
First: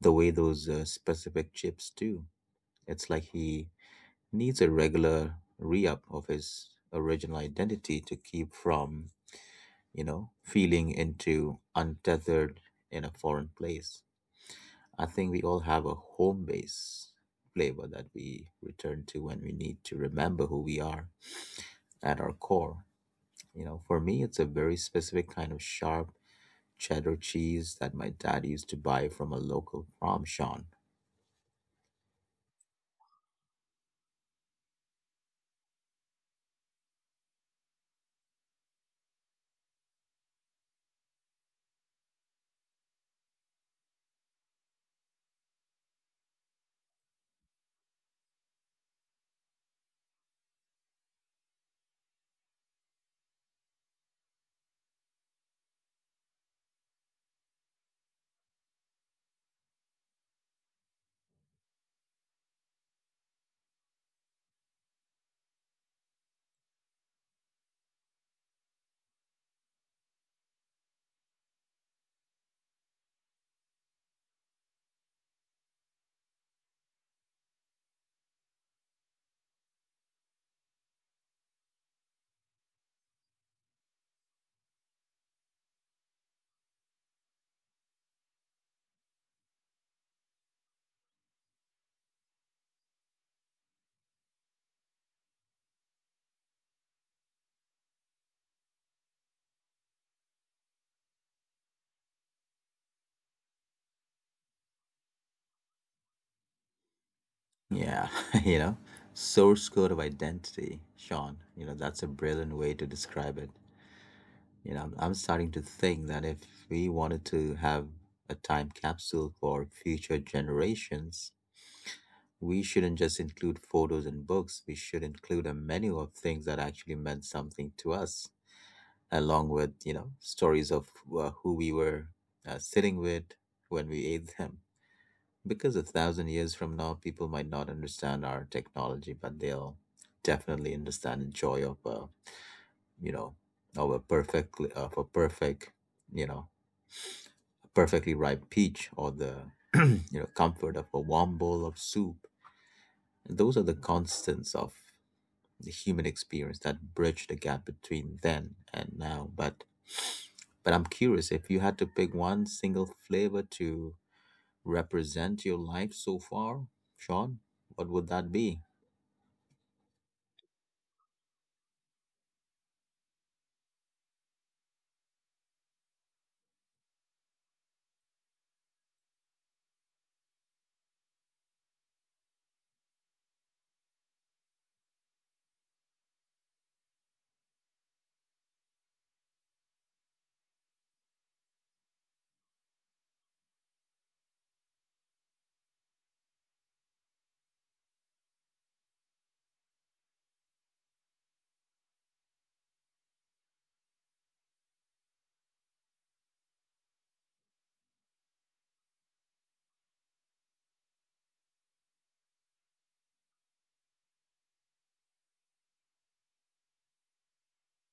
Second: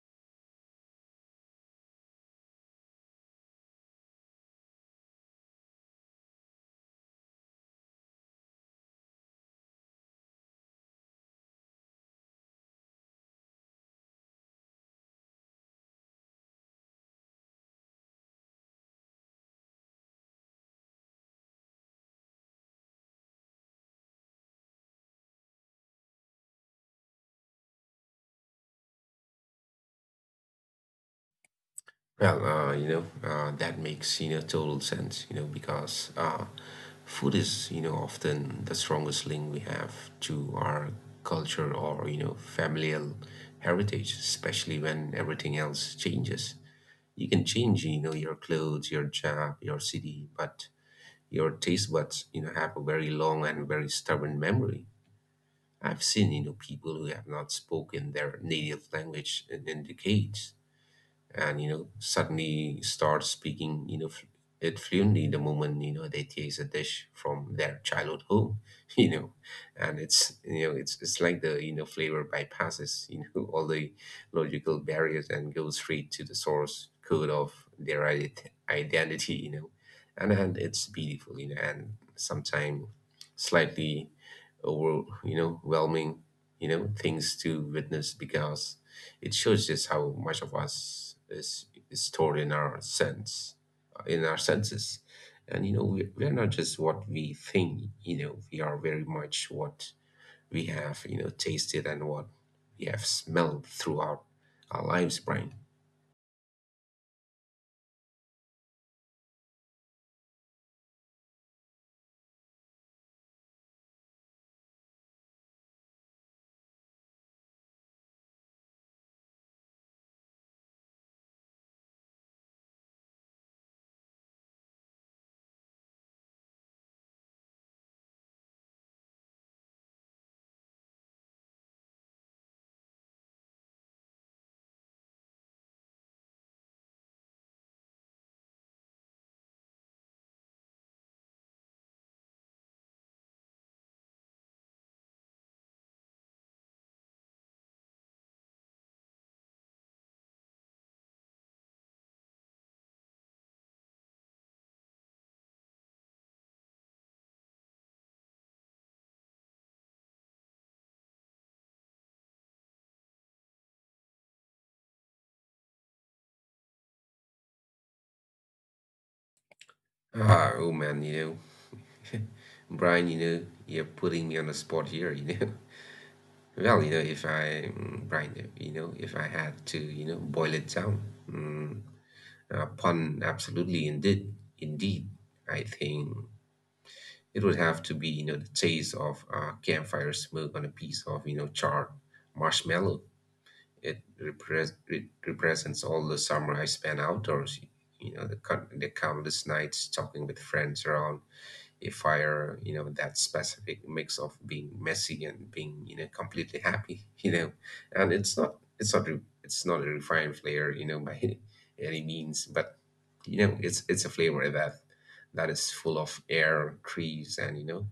A: the way those, specific chips do. It's like he needs a regular re-up of his original identity to keep from, feeling into untethered in a foreign place. I think we all have a home base flavor that we return to when we need to remember who we are at our core. You know, for me, it's a very specific kind of sharp cheddar cheese that my dad used to buy from a local farm, Sean.
B: Well, that makes, total sense, because food is, often the strongest link we have to our culture, or, familial heritage, especially when everything else changes. You can change, your clothes, your job, your city, but your taste buds, have a very long and very stubborn memory. I've seen, people who have not spoken their native language in decades, and suddenly start speaking you know fl- it fluently the moment they taste a dish from their childhood home. you know and it's like the, flavor bypasses, all the logical barriers and goes straight to the source code of their identity, and it's beautiful, and sometimes slightly overwhelming, things to witness, because it shows just how much of us is stored in our in our senses. And we are not just what we think. We are very much what we have tasted, and what we have smelled throughout our lives, Brian.
A: Yeah, you know, source code of identity, Sean. You know, that's a brilliant way to describe it. You know, I'm starting to think that if we wanted to have a time capsule for future generations, we shouldn't just include photos and books. We should include a menu of things that actually meant something to us, along with, stories of, who we were, sitting with when we ate them, because a thousand years from now people might not understand our technology, but they'll definitely understand the joy of, you know of a perfect you know a perfectly ripe peach, or the comfort of a warm bowl of soup. Those are the constants of the human experience that bridge the gap between then and now. But I'm curious, if you had to pick one single flavor to represent your life so far, Sean, what would that be?
B: Ah, oh man, Brian, you're putting me on the spot here, Well, you know, if I, mm, Brian, if I had to, boil it down. mm, pun, absolutely, indeed, indeed. I think it would have to be the taste of campfire smoke on a piece of charred marshmallow. It represents all the summer I spent outdoors. The countless nights talking with friends around if I are that specific mix of being messy and being completely happy, and it's not a refined flavor by any means, but it's a flavor that is full of air, trees, and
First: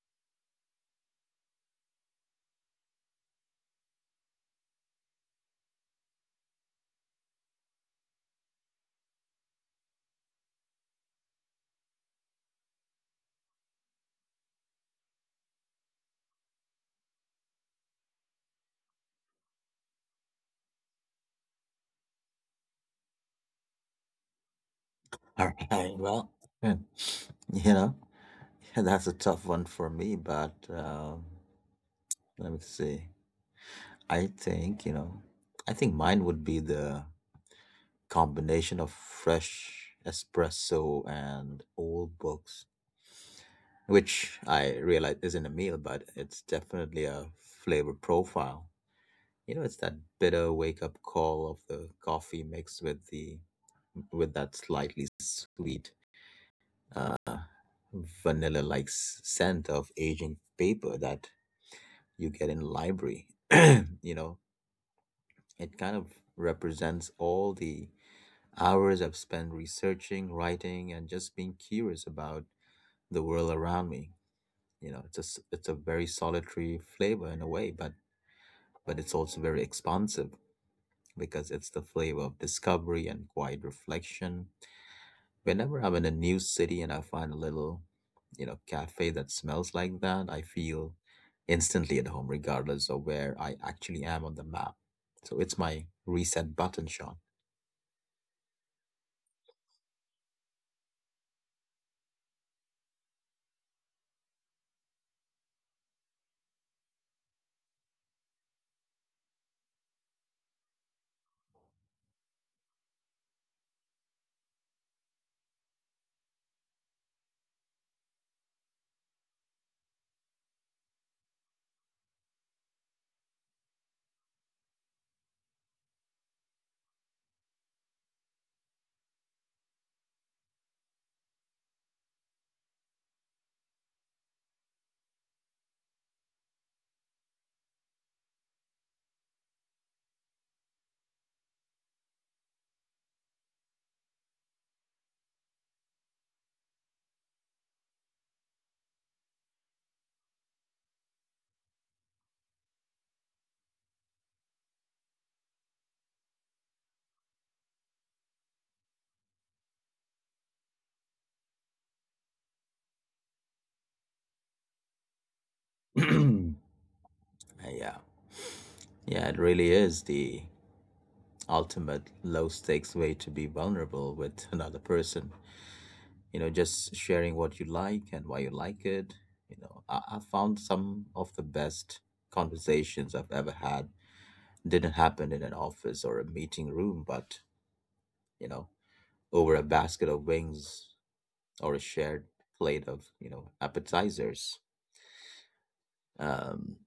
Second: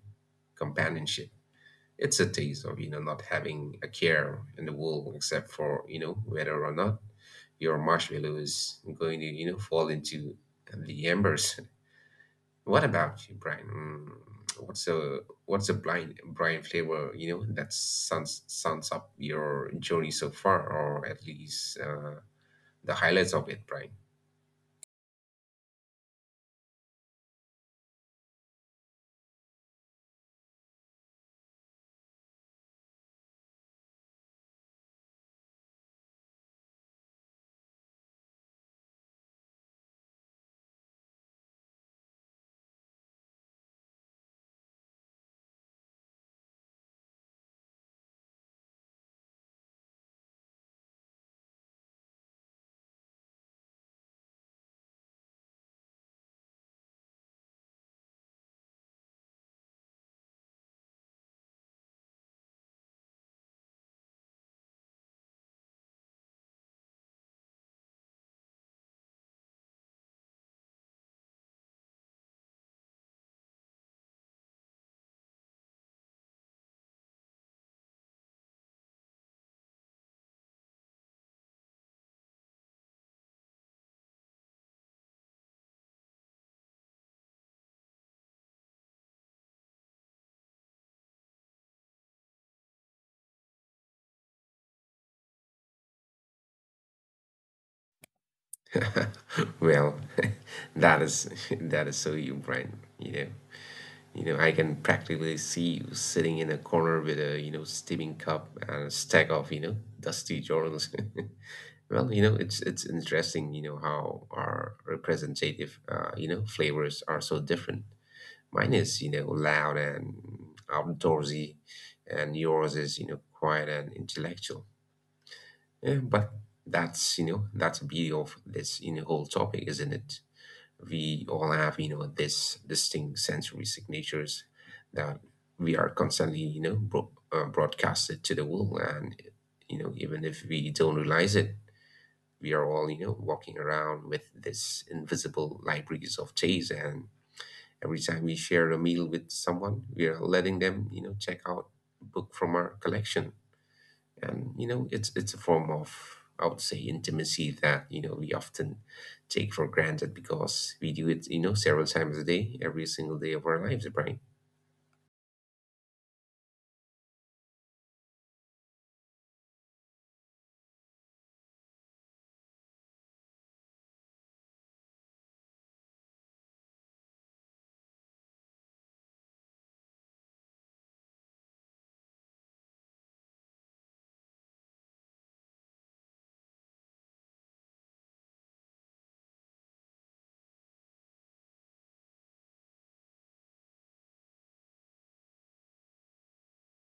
B: companionship. It's a taste of not having a care in the world, except for whether or not your marshmallow is going to fall into the embers. What about you, Brian? What's a blind Brian flavor that sums up your journey so far, or at least the highlights of it, Brian?
A: All right. Well, hmm, you know, that's a tough one for me, but let me see. I think, I think mine would be the combination of fresh espresso and old books, which I realize isn't a meal, but it's definitely a flavor profile. You know, it's that bitter wake up call of the coffee mixed with the with that slightly sweet, uh, vanilla like scent of aging paper that you get in library. You know, it kind of represents all the hours I've spent researching, writing, and just being curious about the world around me. You know, it's a very solitary flavor in a way, but it's also very expansive because it's the flavor of discovery and quiet reflection. Whenever I'm in a new city and I find a little, cafe that smells like that, I feel instantly at home, regardless of where I actually am on the map. So it's my reset button, Sean.
B: Well, that is that is so you, Brian. I can practically see you sitting in a corner with a steaming cup and a stack of dusty journals. Well, it's interesting how our representative, flavors are so different. Mine is loud and outdoorsy, and yours is quiet and intellectual. Yeah, but that's the beauty of this whole topic, isn't it? We all have this distinct sensory signatures that we are constantly broadcasted to the world, and even if we don't realize it, we are all walking around with this invisible libraries of taste, and every time we share a meal with someone, we are letting them check out a book from our collection. And it's a form of, I would say, intimacy that we often take for granted, because we do it several times a day, every single day of our lives, Brian.
A: yeah. Yeah, it really is the ultimate low stakes way to be vulnerable with another person. You know, just sharing what you like and why you like it. You know, I found some of the best conversations I've ever had didn't happen in an office or a meeting room, but, you know, over a basket of wings or a shared plate of, appetizers. Um,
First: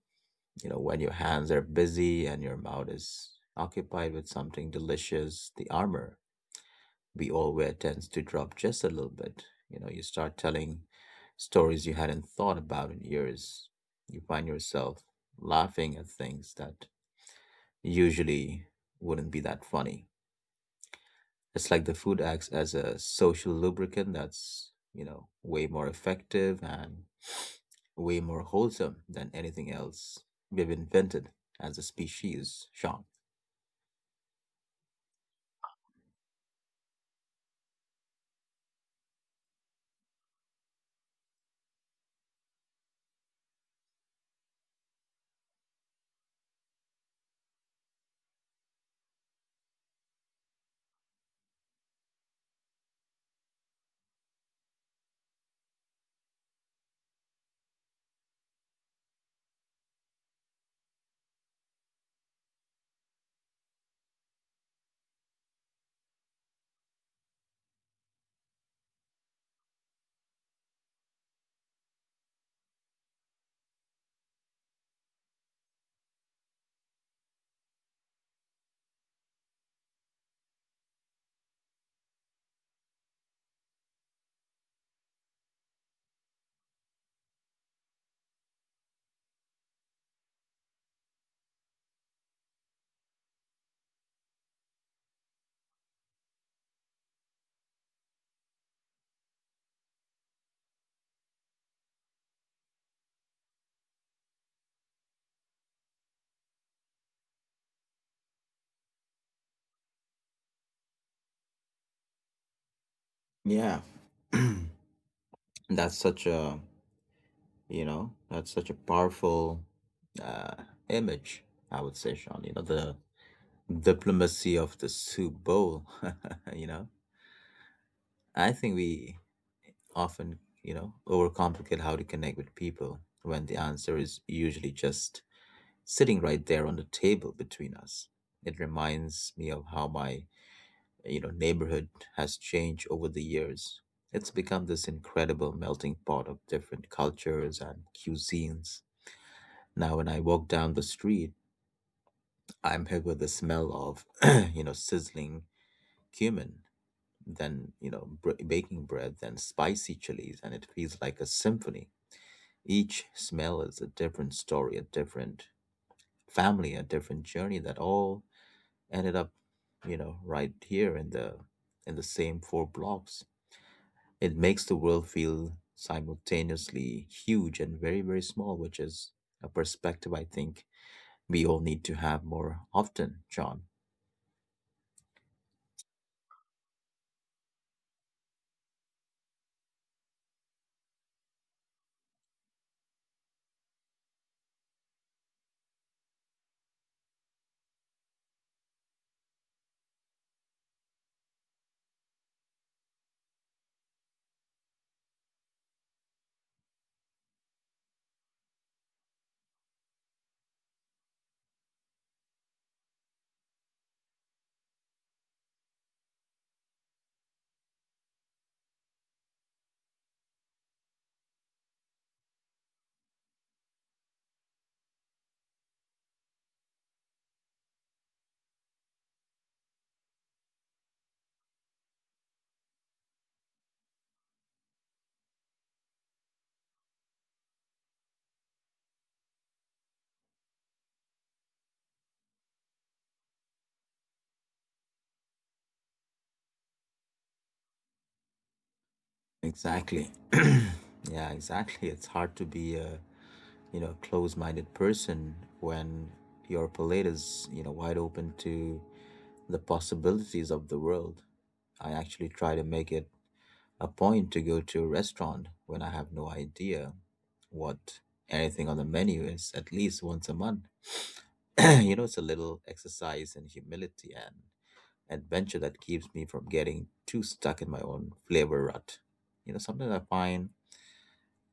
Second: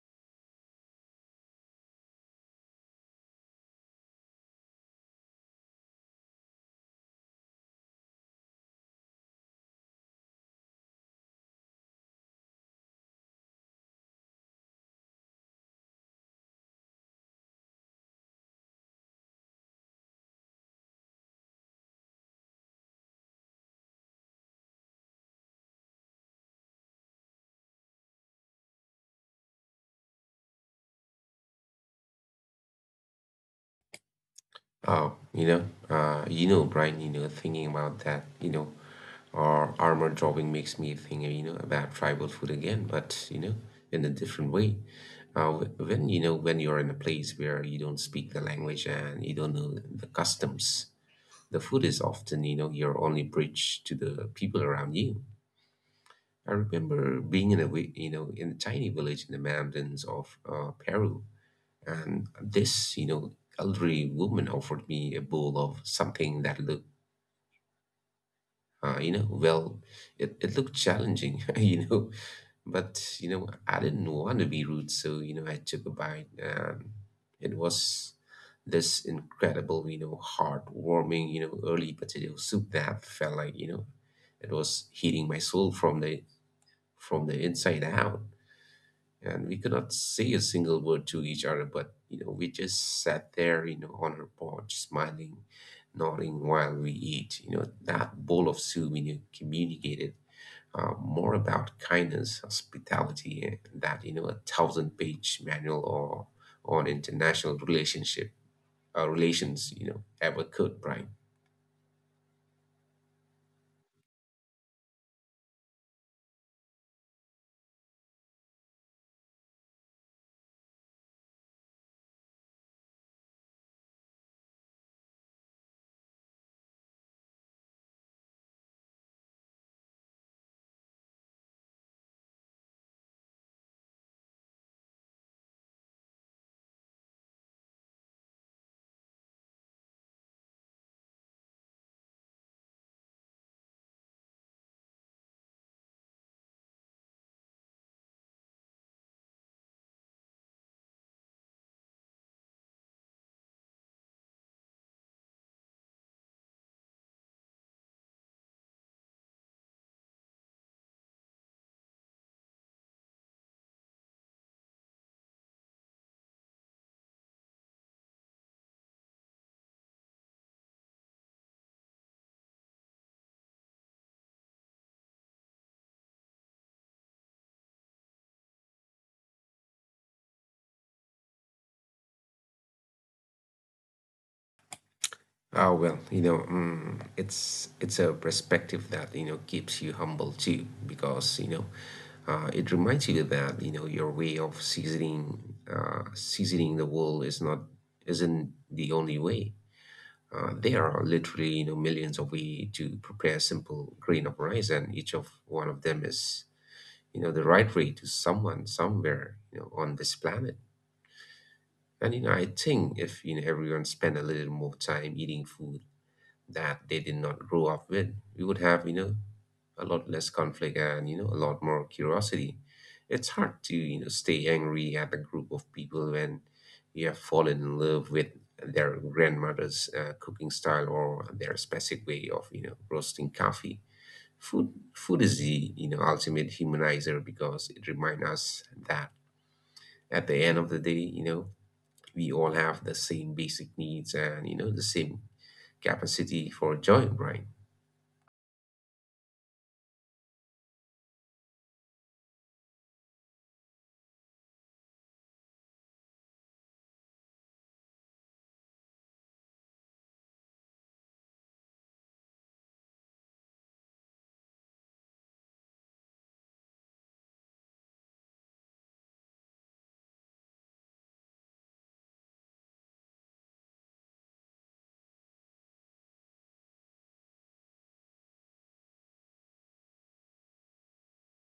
A: when your hands are busy and your mouth is occupied with something delicious, the armor we all wear tends to drop just a little bit. You know, you start telling stories you hadn't thought about in years. You find yourself laughing at things that usually wouldn't be that funny. It's like the food acts as a social lubricant that's, way more effective and way more wholesome than anything else we've invented as a species, Sean.
B: Oh, Brian thinking about that our armor dropping makes me think about tribal food again, but in a different way. When you're in a place where you don't speak the language and you don't know the customs, the food is often your only bridge to the people around you. I remember being in a, wi- you know, in a tiny village in the mountains of Peru, and this elderly woman offered me a bowl of something that looked you know well it looked challenging. But I didn't want to be rude, so I took a bite, and it was this incredible, heartwarming, early potato soup that felt like it was heating my soul from the inside out. And we could not say a single word to each other, but we just sat there, you know, on her porch, smiling, nodding while we eat, you know, that bowl of soup communicated more about kindness, hospitality, that a thousand page manual, or on international relations, you know, ever could, right?
A: Yeah. that's such a You know, that's such a powerful uh, image, I would say, Sean. You know, the diplomacy of the soup bowl. you know, I think we often, overcomplicate how to connect with people when the answer is usually just sitting right there on the table between us. It reminds me of how my neighborhood has changed over the years. It's become this incredible melting pot of different cultures and cuisines. Now, when I walk down the street, I'm hit with the smell of, sizzling cumin, then, baking bread, then spicy chilies, and it feels like a symphony. Each smell is a different story, a different family, a different journey that all ended up, right here in the same four blocks. It makes the world feel simultaneously huge and very, very small, which is a perspective I think we all need to have more often, John.
B: Oh, well mm, it's a perspective that keeps you humble too, because it reminds you that your way of seasoning the world is not isn't the only way. There are literally millions of ways to prepare a simple grain of rice, and each of one of them is the right way to someone somewhere, you know, on this planet. And I think if everyone spent a little more time eating food that they did not grow up with, we would have a lot less conflict, and a lot more curiosity. It's hard to stay angry at a group of people when you have fallen in love with their grandmother's cooking style, or their specific way of roasting coffee. Food, food is the ultimate humanizer, because it reminds us that at the end of the day we all have the same basic needs, and the same capacity for joy, right?
A: Exactly. Yeah, exactly. It's hard to be a close-minded person when your palate is, wide open to the possibilities of the world. I actually try to make it a point to go to a restaurant when I have no idea what anything on the menu is at least once a month. You know, it's a little exercise in humility and adventure that keeps me from getting too stuck in my own flavor rut. You know, sometimes I find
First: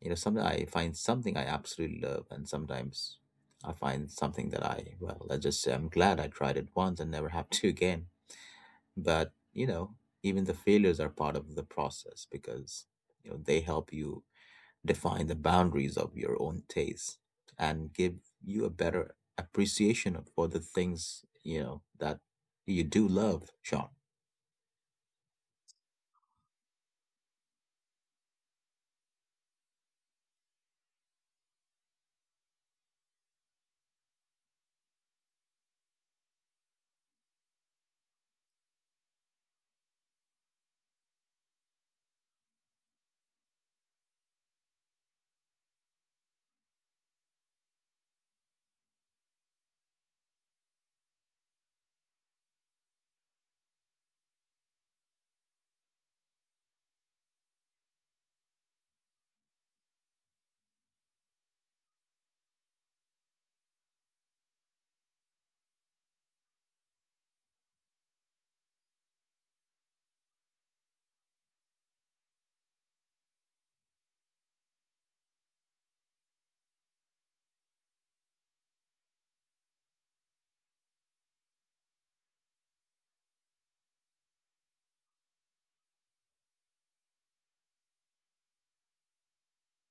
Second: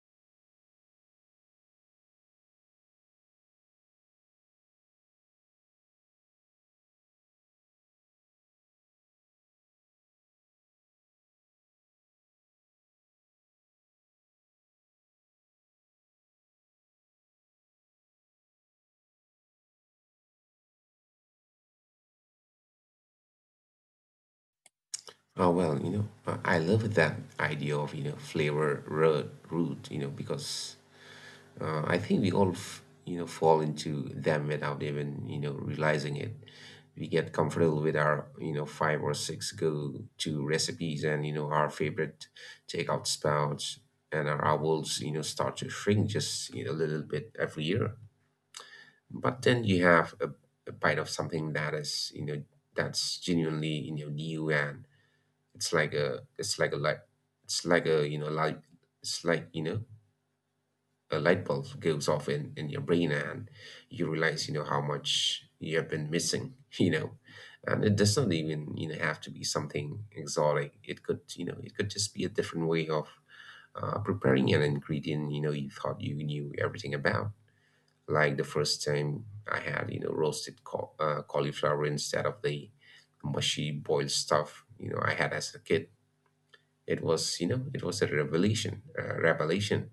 A: You know, sometimes I find something I absolutely love, and sometimes I find something that I, well, I just say I'm glad I tried it once and never have to again. But, you know, even the failures are part of the process because, they help you define the boundaries of your own taste and give you a better appreciation for the things, that you do love, Sean.
B: Oh, well I love that idea of flavor road route because I think we all fall into them without even realizing it. We get comfortable with our five or six go-to recipes, and our favorite takeout spouts, and our owls start to shrink just a little bit every year. But then you have a bite of something that is you know that's genuinely new, and it's like a light it's like a you know light it's like you know a light bulb goes off in your brain, and you realize how much you have been missing. And it does not even have to be something exotic. It could you know it could just be a different way of preparing an ingredient you thought you knew everything about. Like the first time I had roasted cauliflower, instead of the mushy boiled stuff I had as a kid. It was a revelation, revelation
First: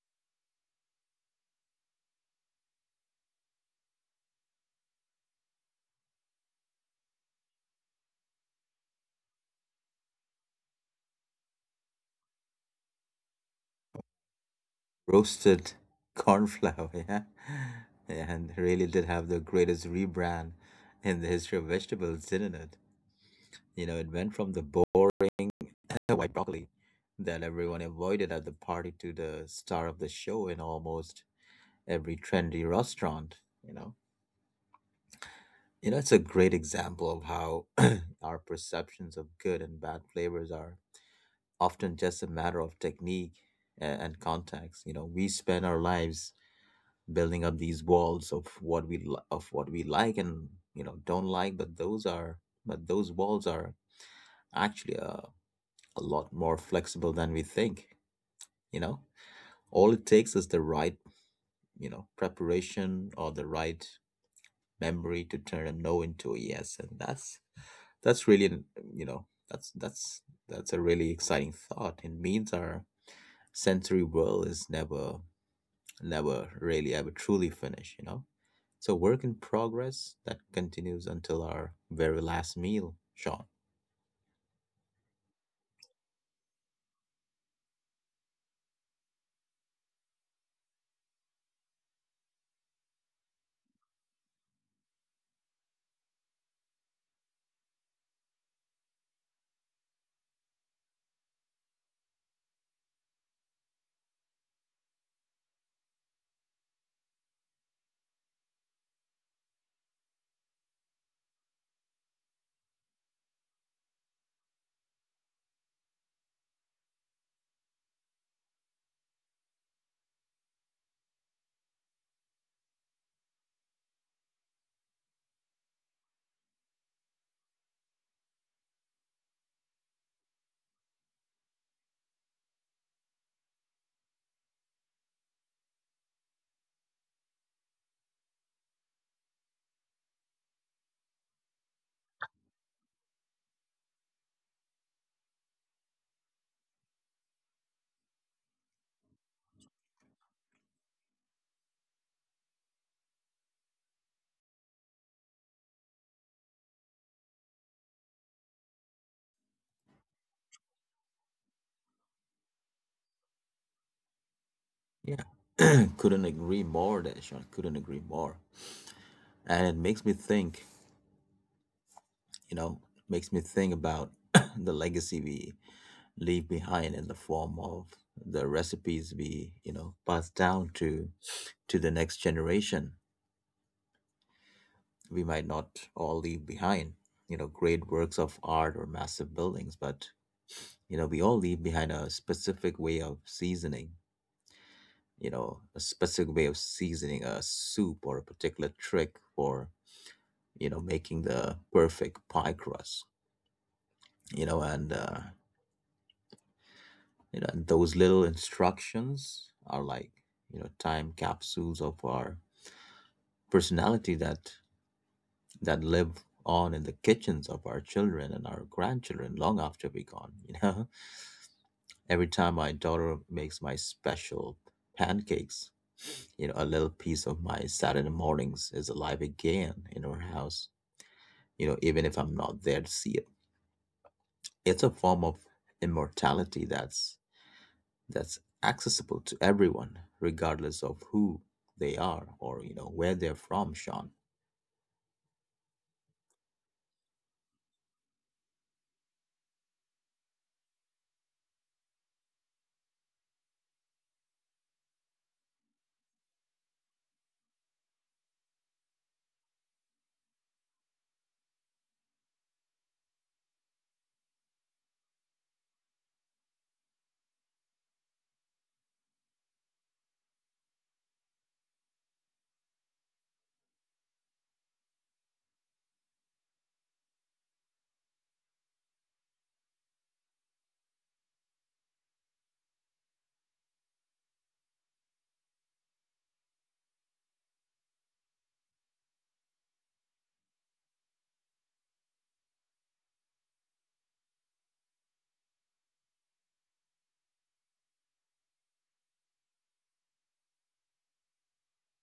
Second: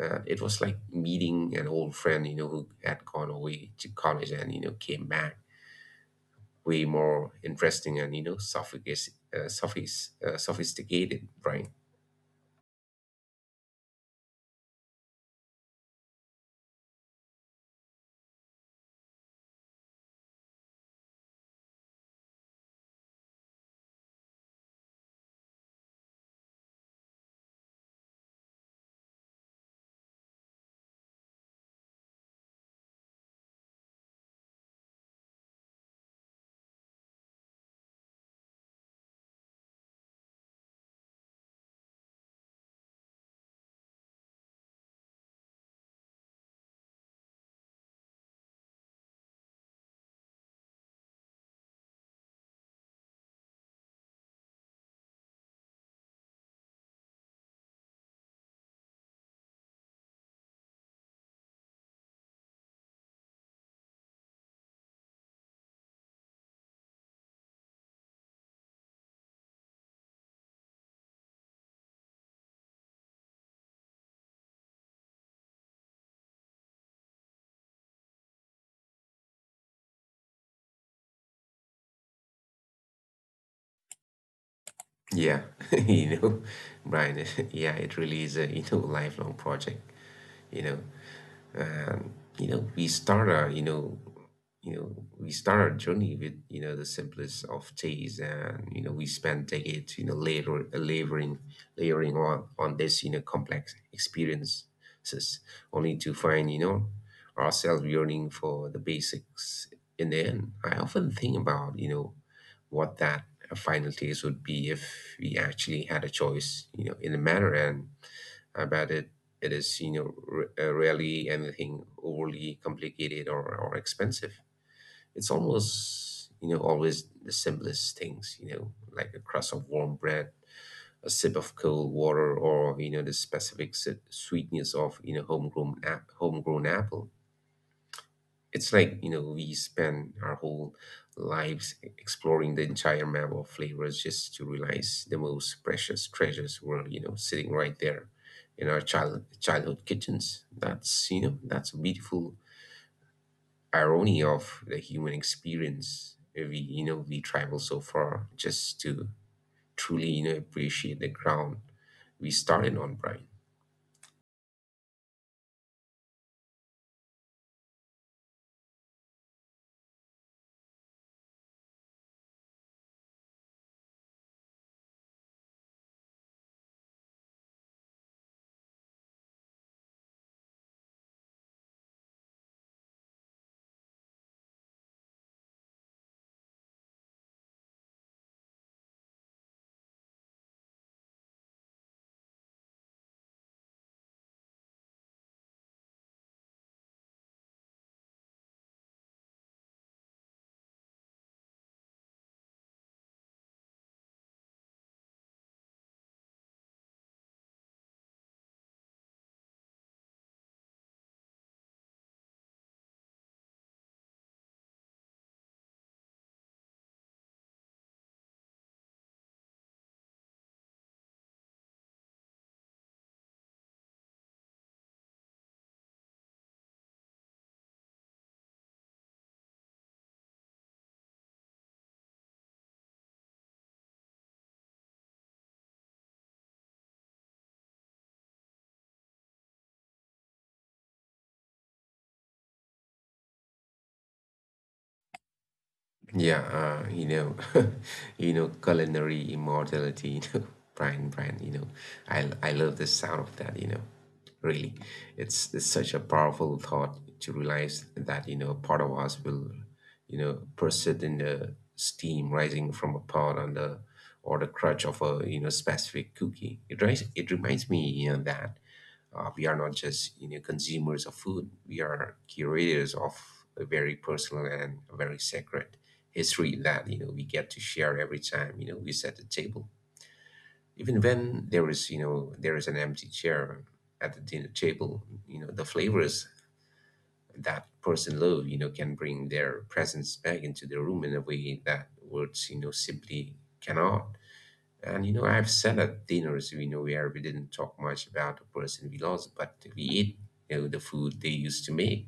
B: uh, it was like meeting an old friend who had gone away to college and came back way more interesting and sophisticated, Brian.
A: Roasted cornflour. Yeah, and really did have the greatest rebrand in the history of vegetables, didn't it? You know, it went from the boring white broccoli that everyone avoided at the party to the star of the show in almost every trendy restaurant. You know, you know, it's a great example of how our perceptions of good and bad flavors are often just a matter of technique and context. You know, we spend our lives building up these walls of of what we like and don't like, but those are but those walls are actually a lot more flexible than we think. You know, all it takes is the right, preparation, or the right memory to turn a no into a yes, and that's really an- you know that's that's that's a really exciting thought. It means our sensory world is never really ever truly finish, you know? It's a work in progress that continues until our very last meal, Sean.
B: Yeah. you know Brian. Yeah, it really is a lifelong project, you know, and you know we start our you know you know we start our journey with the simplest of days, and we spend decades later, layering on this complex experiences, only to find ourselves yearning for the basics in the end. I often think about what that final taste would be if we actually had a choice, you know, in the matter, and about it. It is rarely anything overly complicated, or expensive. It's almost always the simplest things. Like a crust of warm bread, a sip of cold water, or the specific sweetness of homegrown apple. It's like we spend our whole lives exploring the entire map of flavors, just to realize the most precious treasures were sitting right there in our childhood kitchens. That's a beautiful irony of the human experience. We travel so far just to truly appreciate the ground we started on, Brian.
A: Yeah. Couldn't agree more, that Sean. Couldn't agree more. And it makes me think, you know, makes me think about the legacy we leave behind in the form of the recipes we, pass down to the next generation. We might not all leave behind, great works of art or massive buildings, but you know, we all leave behind a specific way of seasoning, a specific way of seasoning a soup, or a particular trick for, making the perfect pie crust, you know, and, uh, and those little instructions are like, time capsules of our personality that live on in the kitchens of our children and our grandchildren long after we're gone, you know. Every time my daughter makes my special pancakes, a little piece of my Saturday mornings is alive again in our house, you know, even if I'm not there to see it. It's a form of immortality that's accessible to everyone, regardless of who they are, or, where they're from, Sean.
B: Yeah, uh, you know, culinary immortality Brian, Brian I love the sound of that really. It's such a powerful thought to realize that part of us will persist in the steam rising from a pot on the, or the crutch of a specific cookie. It reminds me that we are not just consumers of food. We are curators of a very personal and very sacred history that we get to share every time we set the table. Even when there is an empty chair at the dinner table, you know, the flavors that person love can bring their presence back into the room, in a way that words simply cannot. And I've sat at dinners where we didn't talk much about the person we lost, but we ate the food they used to make,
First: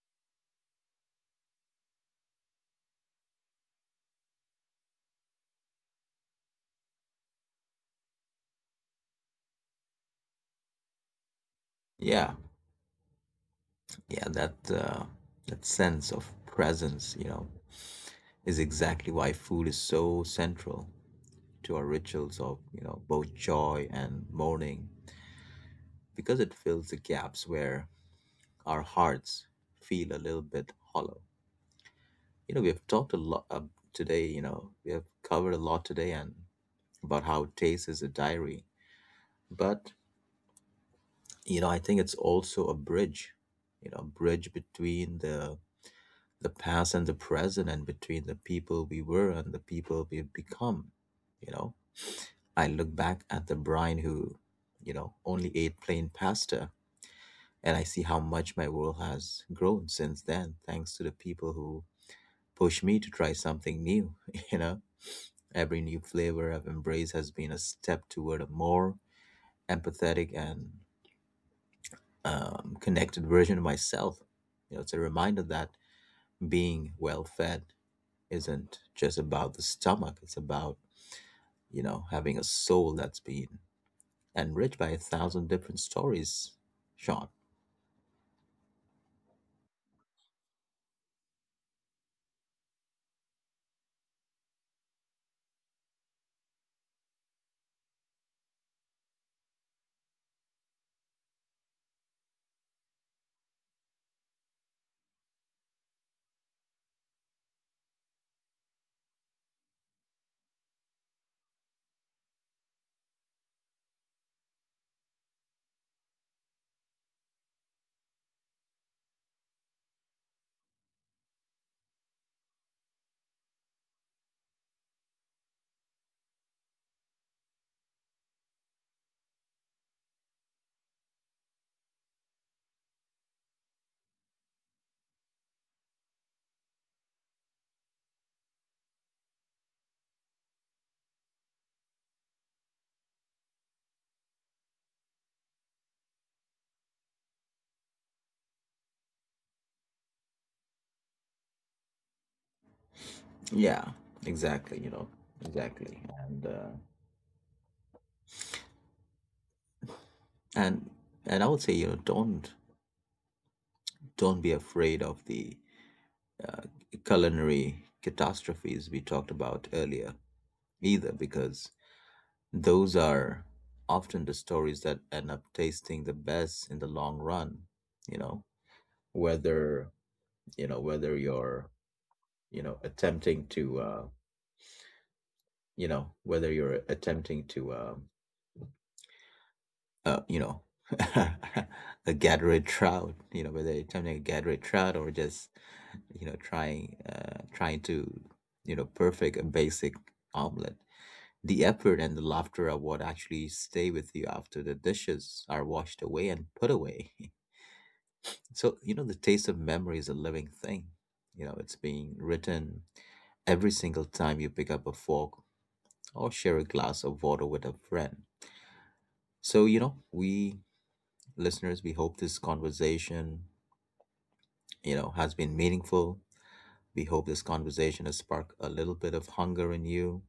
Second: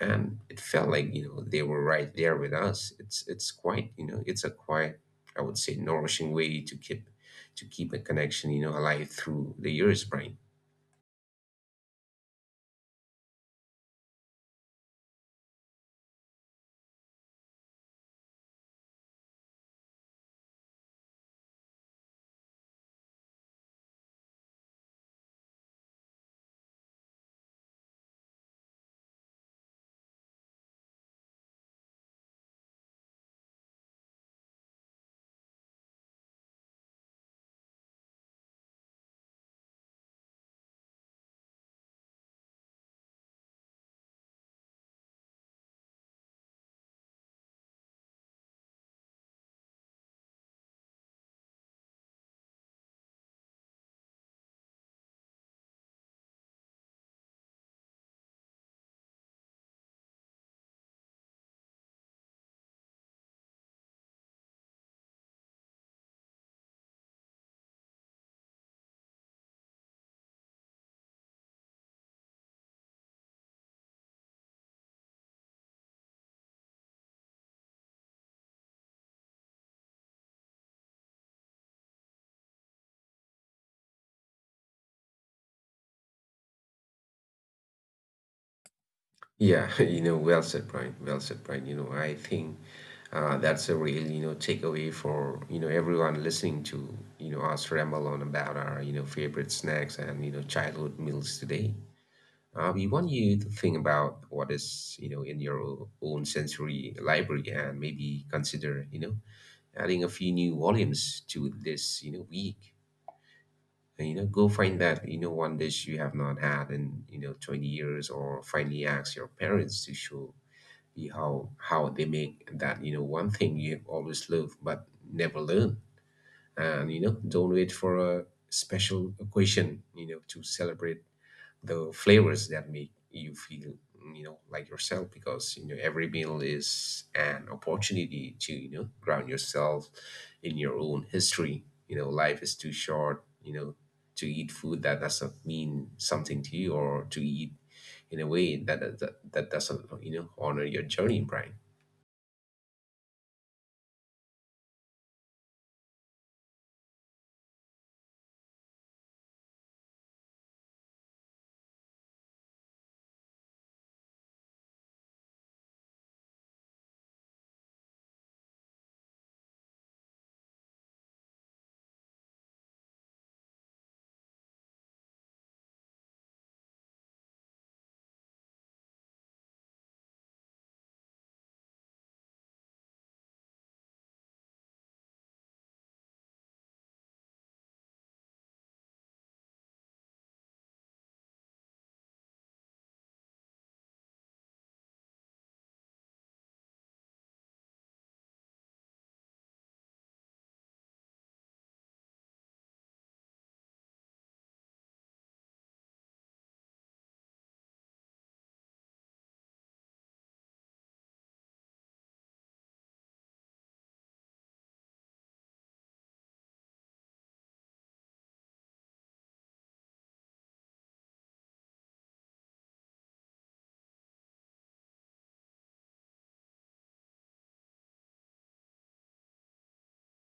B: and it felt like they were right there with us. It's quite, it's a quite, I would say, nourishing way to keep a connection alive through the years, Brian.
A: Yeah, yeah, that that sense of presence, is exactly why food is so central to our rituals of, both joy and mourning, because it fills the gaps where our hearts feel a little bit hollow. You know, we have talked a lot today, we have covered a lot today and about how taste is a diary. But, I think it's also a bridge, a bridge between the past and the present, and between the people we were and the people we've become, you know. I look back at the Brian who, only ate plain pasta, and I see how much my world has grown since then, thanks to the people who push me to try something new. You know, every new flavor I've embraced has been a step toward a more empathetic and connected version of myself. You know, it's a reminder that being well fed isn't just about the stomach, it's about, having a soul that's been enriched by a thousand different stories, Sean.
B: Yeah. Well said, Brian, well said, Brian. I think that's a real takeaway for everyone listening to us ramble on about our favorite snacks and childhood meals today. We want you to think about what is in your own sensory library, and maybe consider adding a few new volumes to this week. And go find that one dish you have not had in 20 years, or finally ask your parents to show you how they make that one thing you have always loved but never learned. And don't wait for a special occasion to celebrate the flavors that make you feel like yourself, because every meal is an opportunity to ground yourself in your own history. Life is too short, you know, to eat food that doesn't mean something to you, or to eat in a way that that doesn't honor your journey, Brian.
A: Yeah, exactly, exactly. And and I would say, don't be afraid of the uh, culinary catastrophes we talked about earlier either, because those are often the stories that end up tasting the best in the long run, you know, whether you know whether you're you know attempting to uh, whether you're attempting to uh, you know a gathered trout you know whether you're attempting a gathered trout, or just trying to perfect a basic omelet. The effort and the laughter are what actually stay with you after the dishes are washed away and put away. So the taste of memory is a living thing. You know, it's being written every single time you pick up a fork or share a glass of water with a friend. So, you know, we listeners, we hope this conversation, has been meaningful. We hope this conversation has sparked a little bit of hunger in you,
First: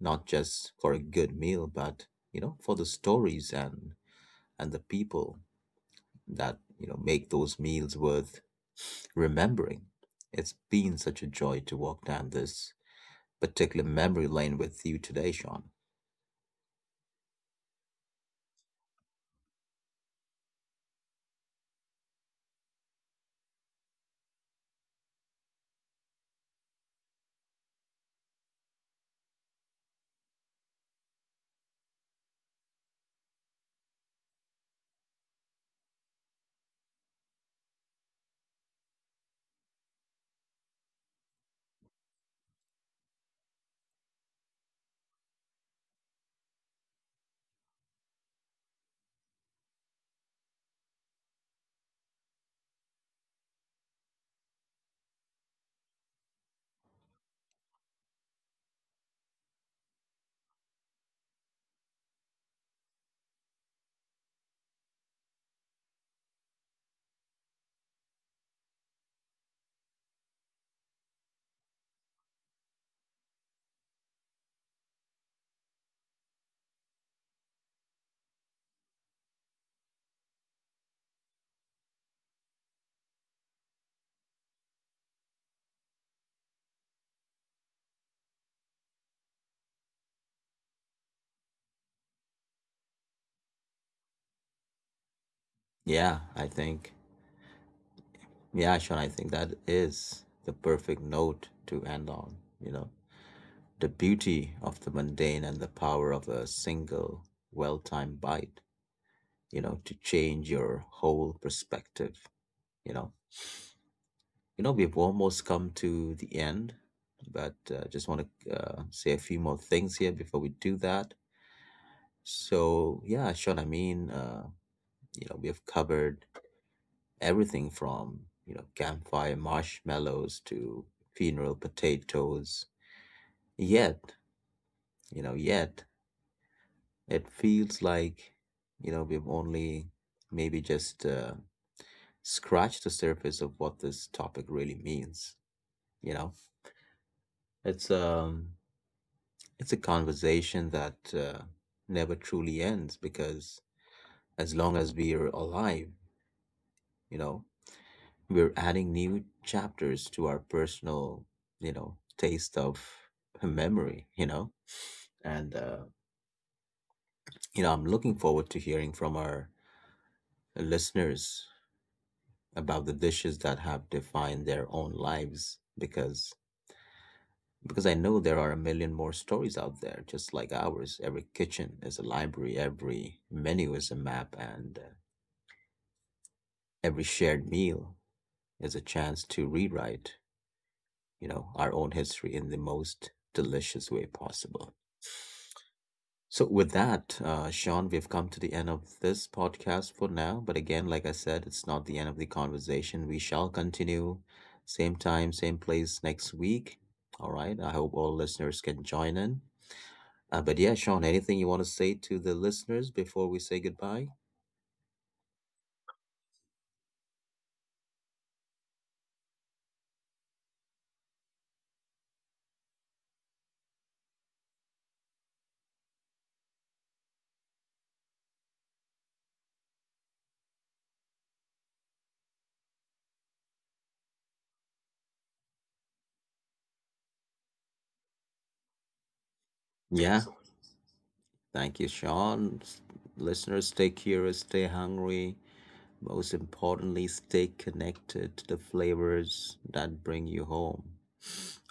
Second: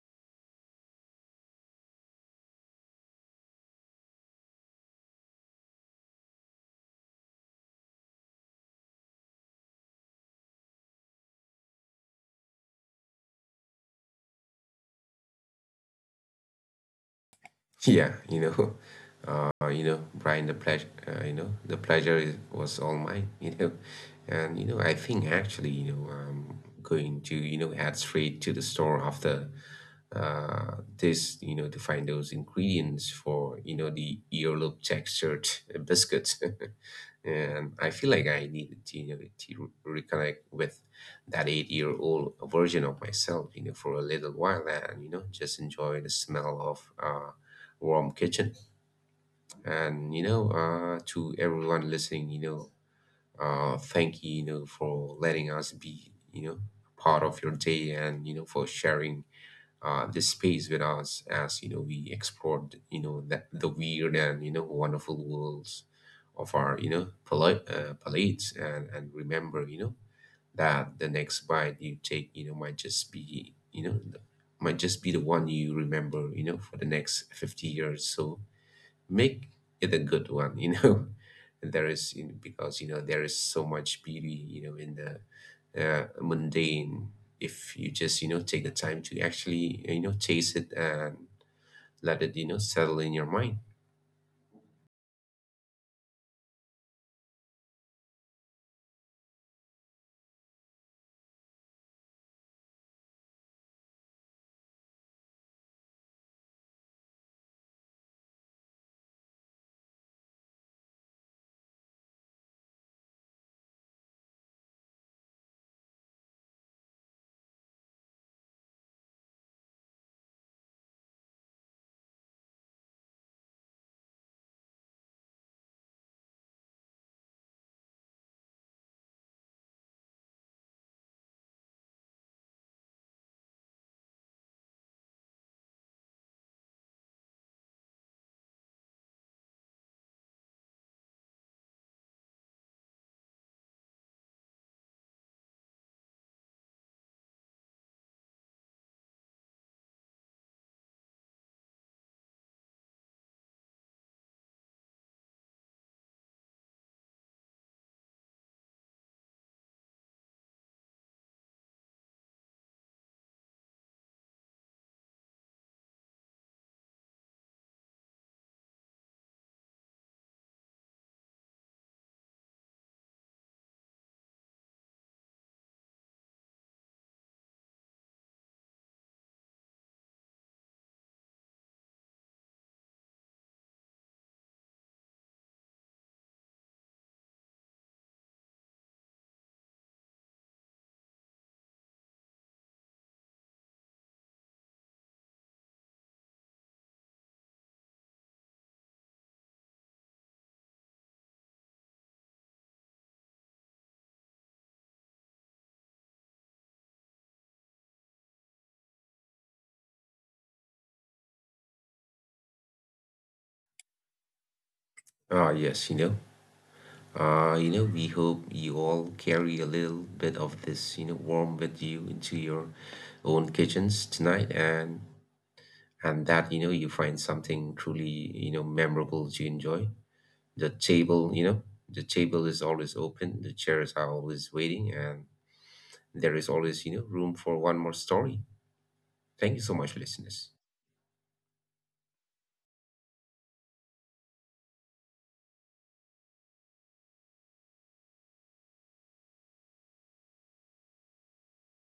A: not just for a good meal, but, for the stories and the people that, make those meals worth remembering. It's been such a joy to walk down this particular memory lane with you today, Sean.
B: Yeah. Brian, the pleasure was all mine. And I think actually I'm going to head straight to the store after this to find those ingredients for the earlobe textured biscuits. And I feel like I needed to, you know, to re- reconnect with that 8-year-old version of myself for a little while, and just enjoy the smell of warm kitchen. And to everyone listening, thank you for letting us be part of your day, and for sharing this space with us as we explored that the weird and wonderful worlds of our palates, and remember that the next bite you take might just be, you know, the- might just be the one you remember for the next 50 years. So make it a good one. there is you know, Because there is so much beauty in the mundane, if you just take the time to actually taste it and let it settle in your mind.
A: Yeah, I think. Yeah, Sean, I think that is the perfect note to end on, you know. The beauty of the mundane and the power of a single well-timed bite, to change your whole perspective, you know. You know, we've almost come to the end, but just want to say a few more things here before we do that. So, yeah, Sean, you know, we have covered everything from, campfire marshmallows to funeral potatoes. Yet, yet it feels like, we've only maybe just scratched the surface of what this topic really means. You know, it's um, it's a conversation that never truly ends because as long as we're alive, you know, we're adding new chapters to our personal, taste of memory. And uh, you know, I'm looking forward to hearing from our listeners about the dishes that have defined their own lives, because I know there are a million more stories out there just like ours. Every kitchen is a library, every menu is a map, and every shared meal is a chance to rewrite, our own history in the most delicious way possible. So, with that, Sean, we've come to the end of this podcast for now. But again, like I said, it's not the end of the conversation. We shall continue same time, same place next week. All right. I hope all listeners can join in. But yeah, Sean, anything you want to say to the listeners before we say goodbye?
B: Ah, yes. We hope you all carry a little bit of this warm with you into your own kitchens tonight, and that you find something truly memorable to enjoy. The table, you know, the table is always open, the chairs are always waiting, and there is always room for one more story. Thank you so much,
A: Yeah.
B: listeners.
A: Thank you, Sean. Listeners, stay curious, stay hungry. Most importantly, stay connected to the flavors that bring you home.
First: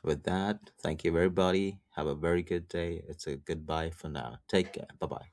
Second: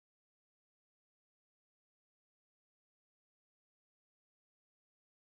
A: With that, thank you, everybody. Have a very good day. It's a goodbye for now. Take care. Bye bye.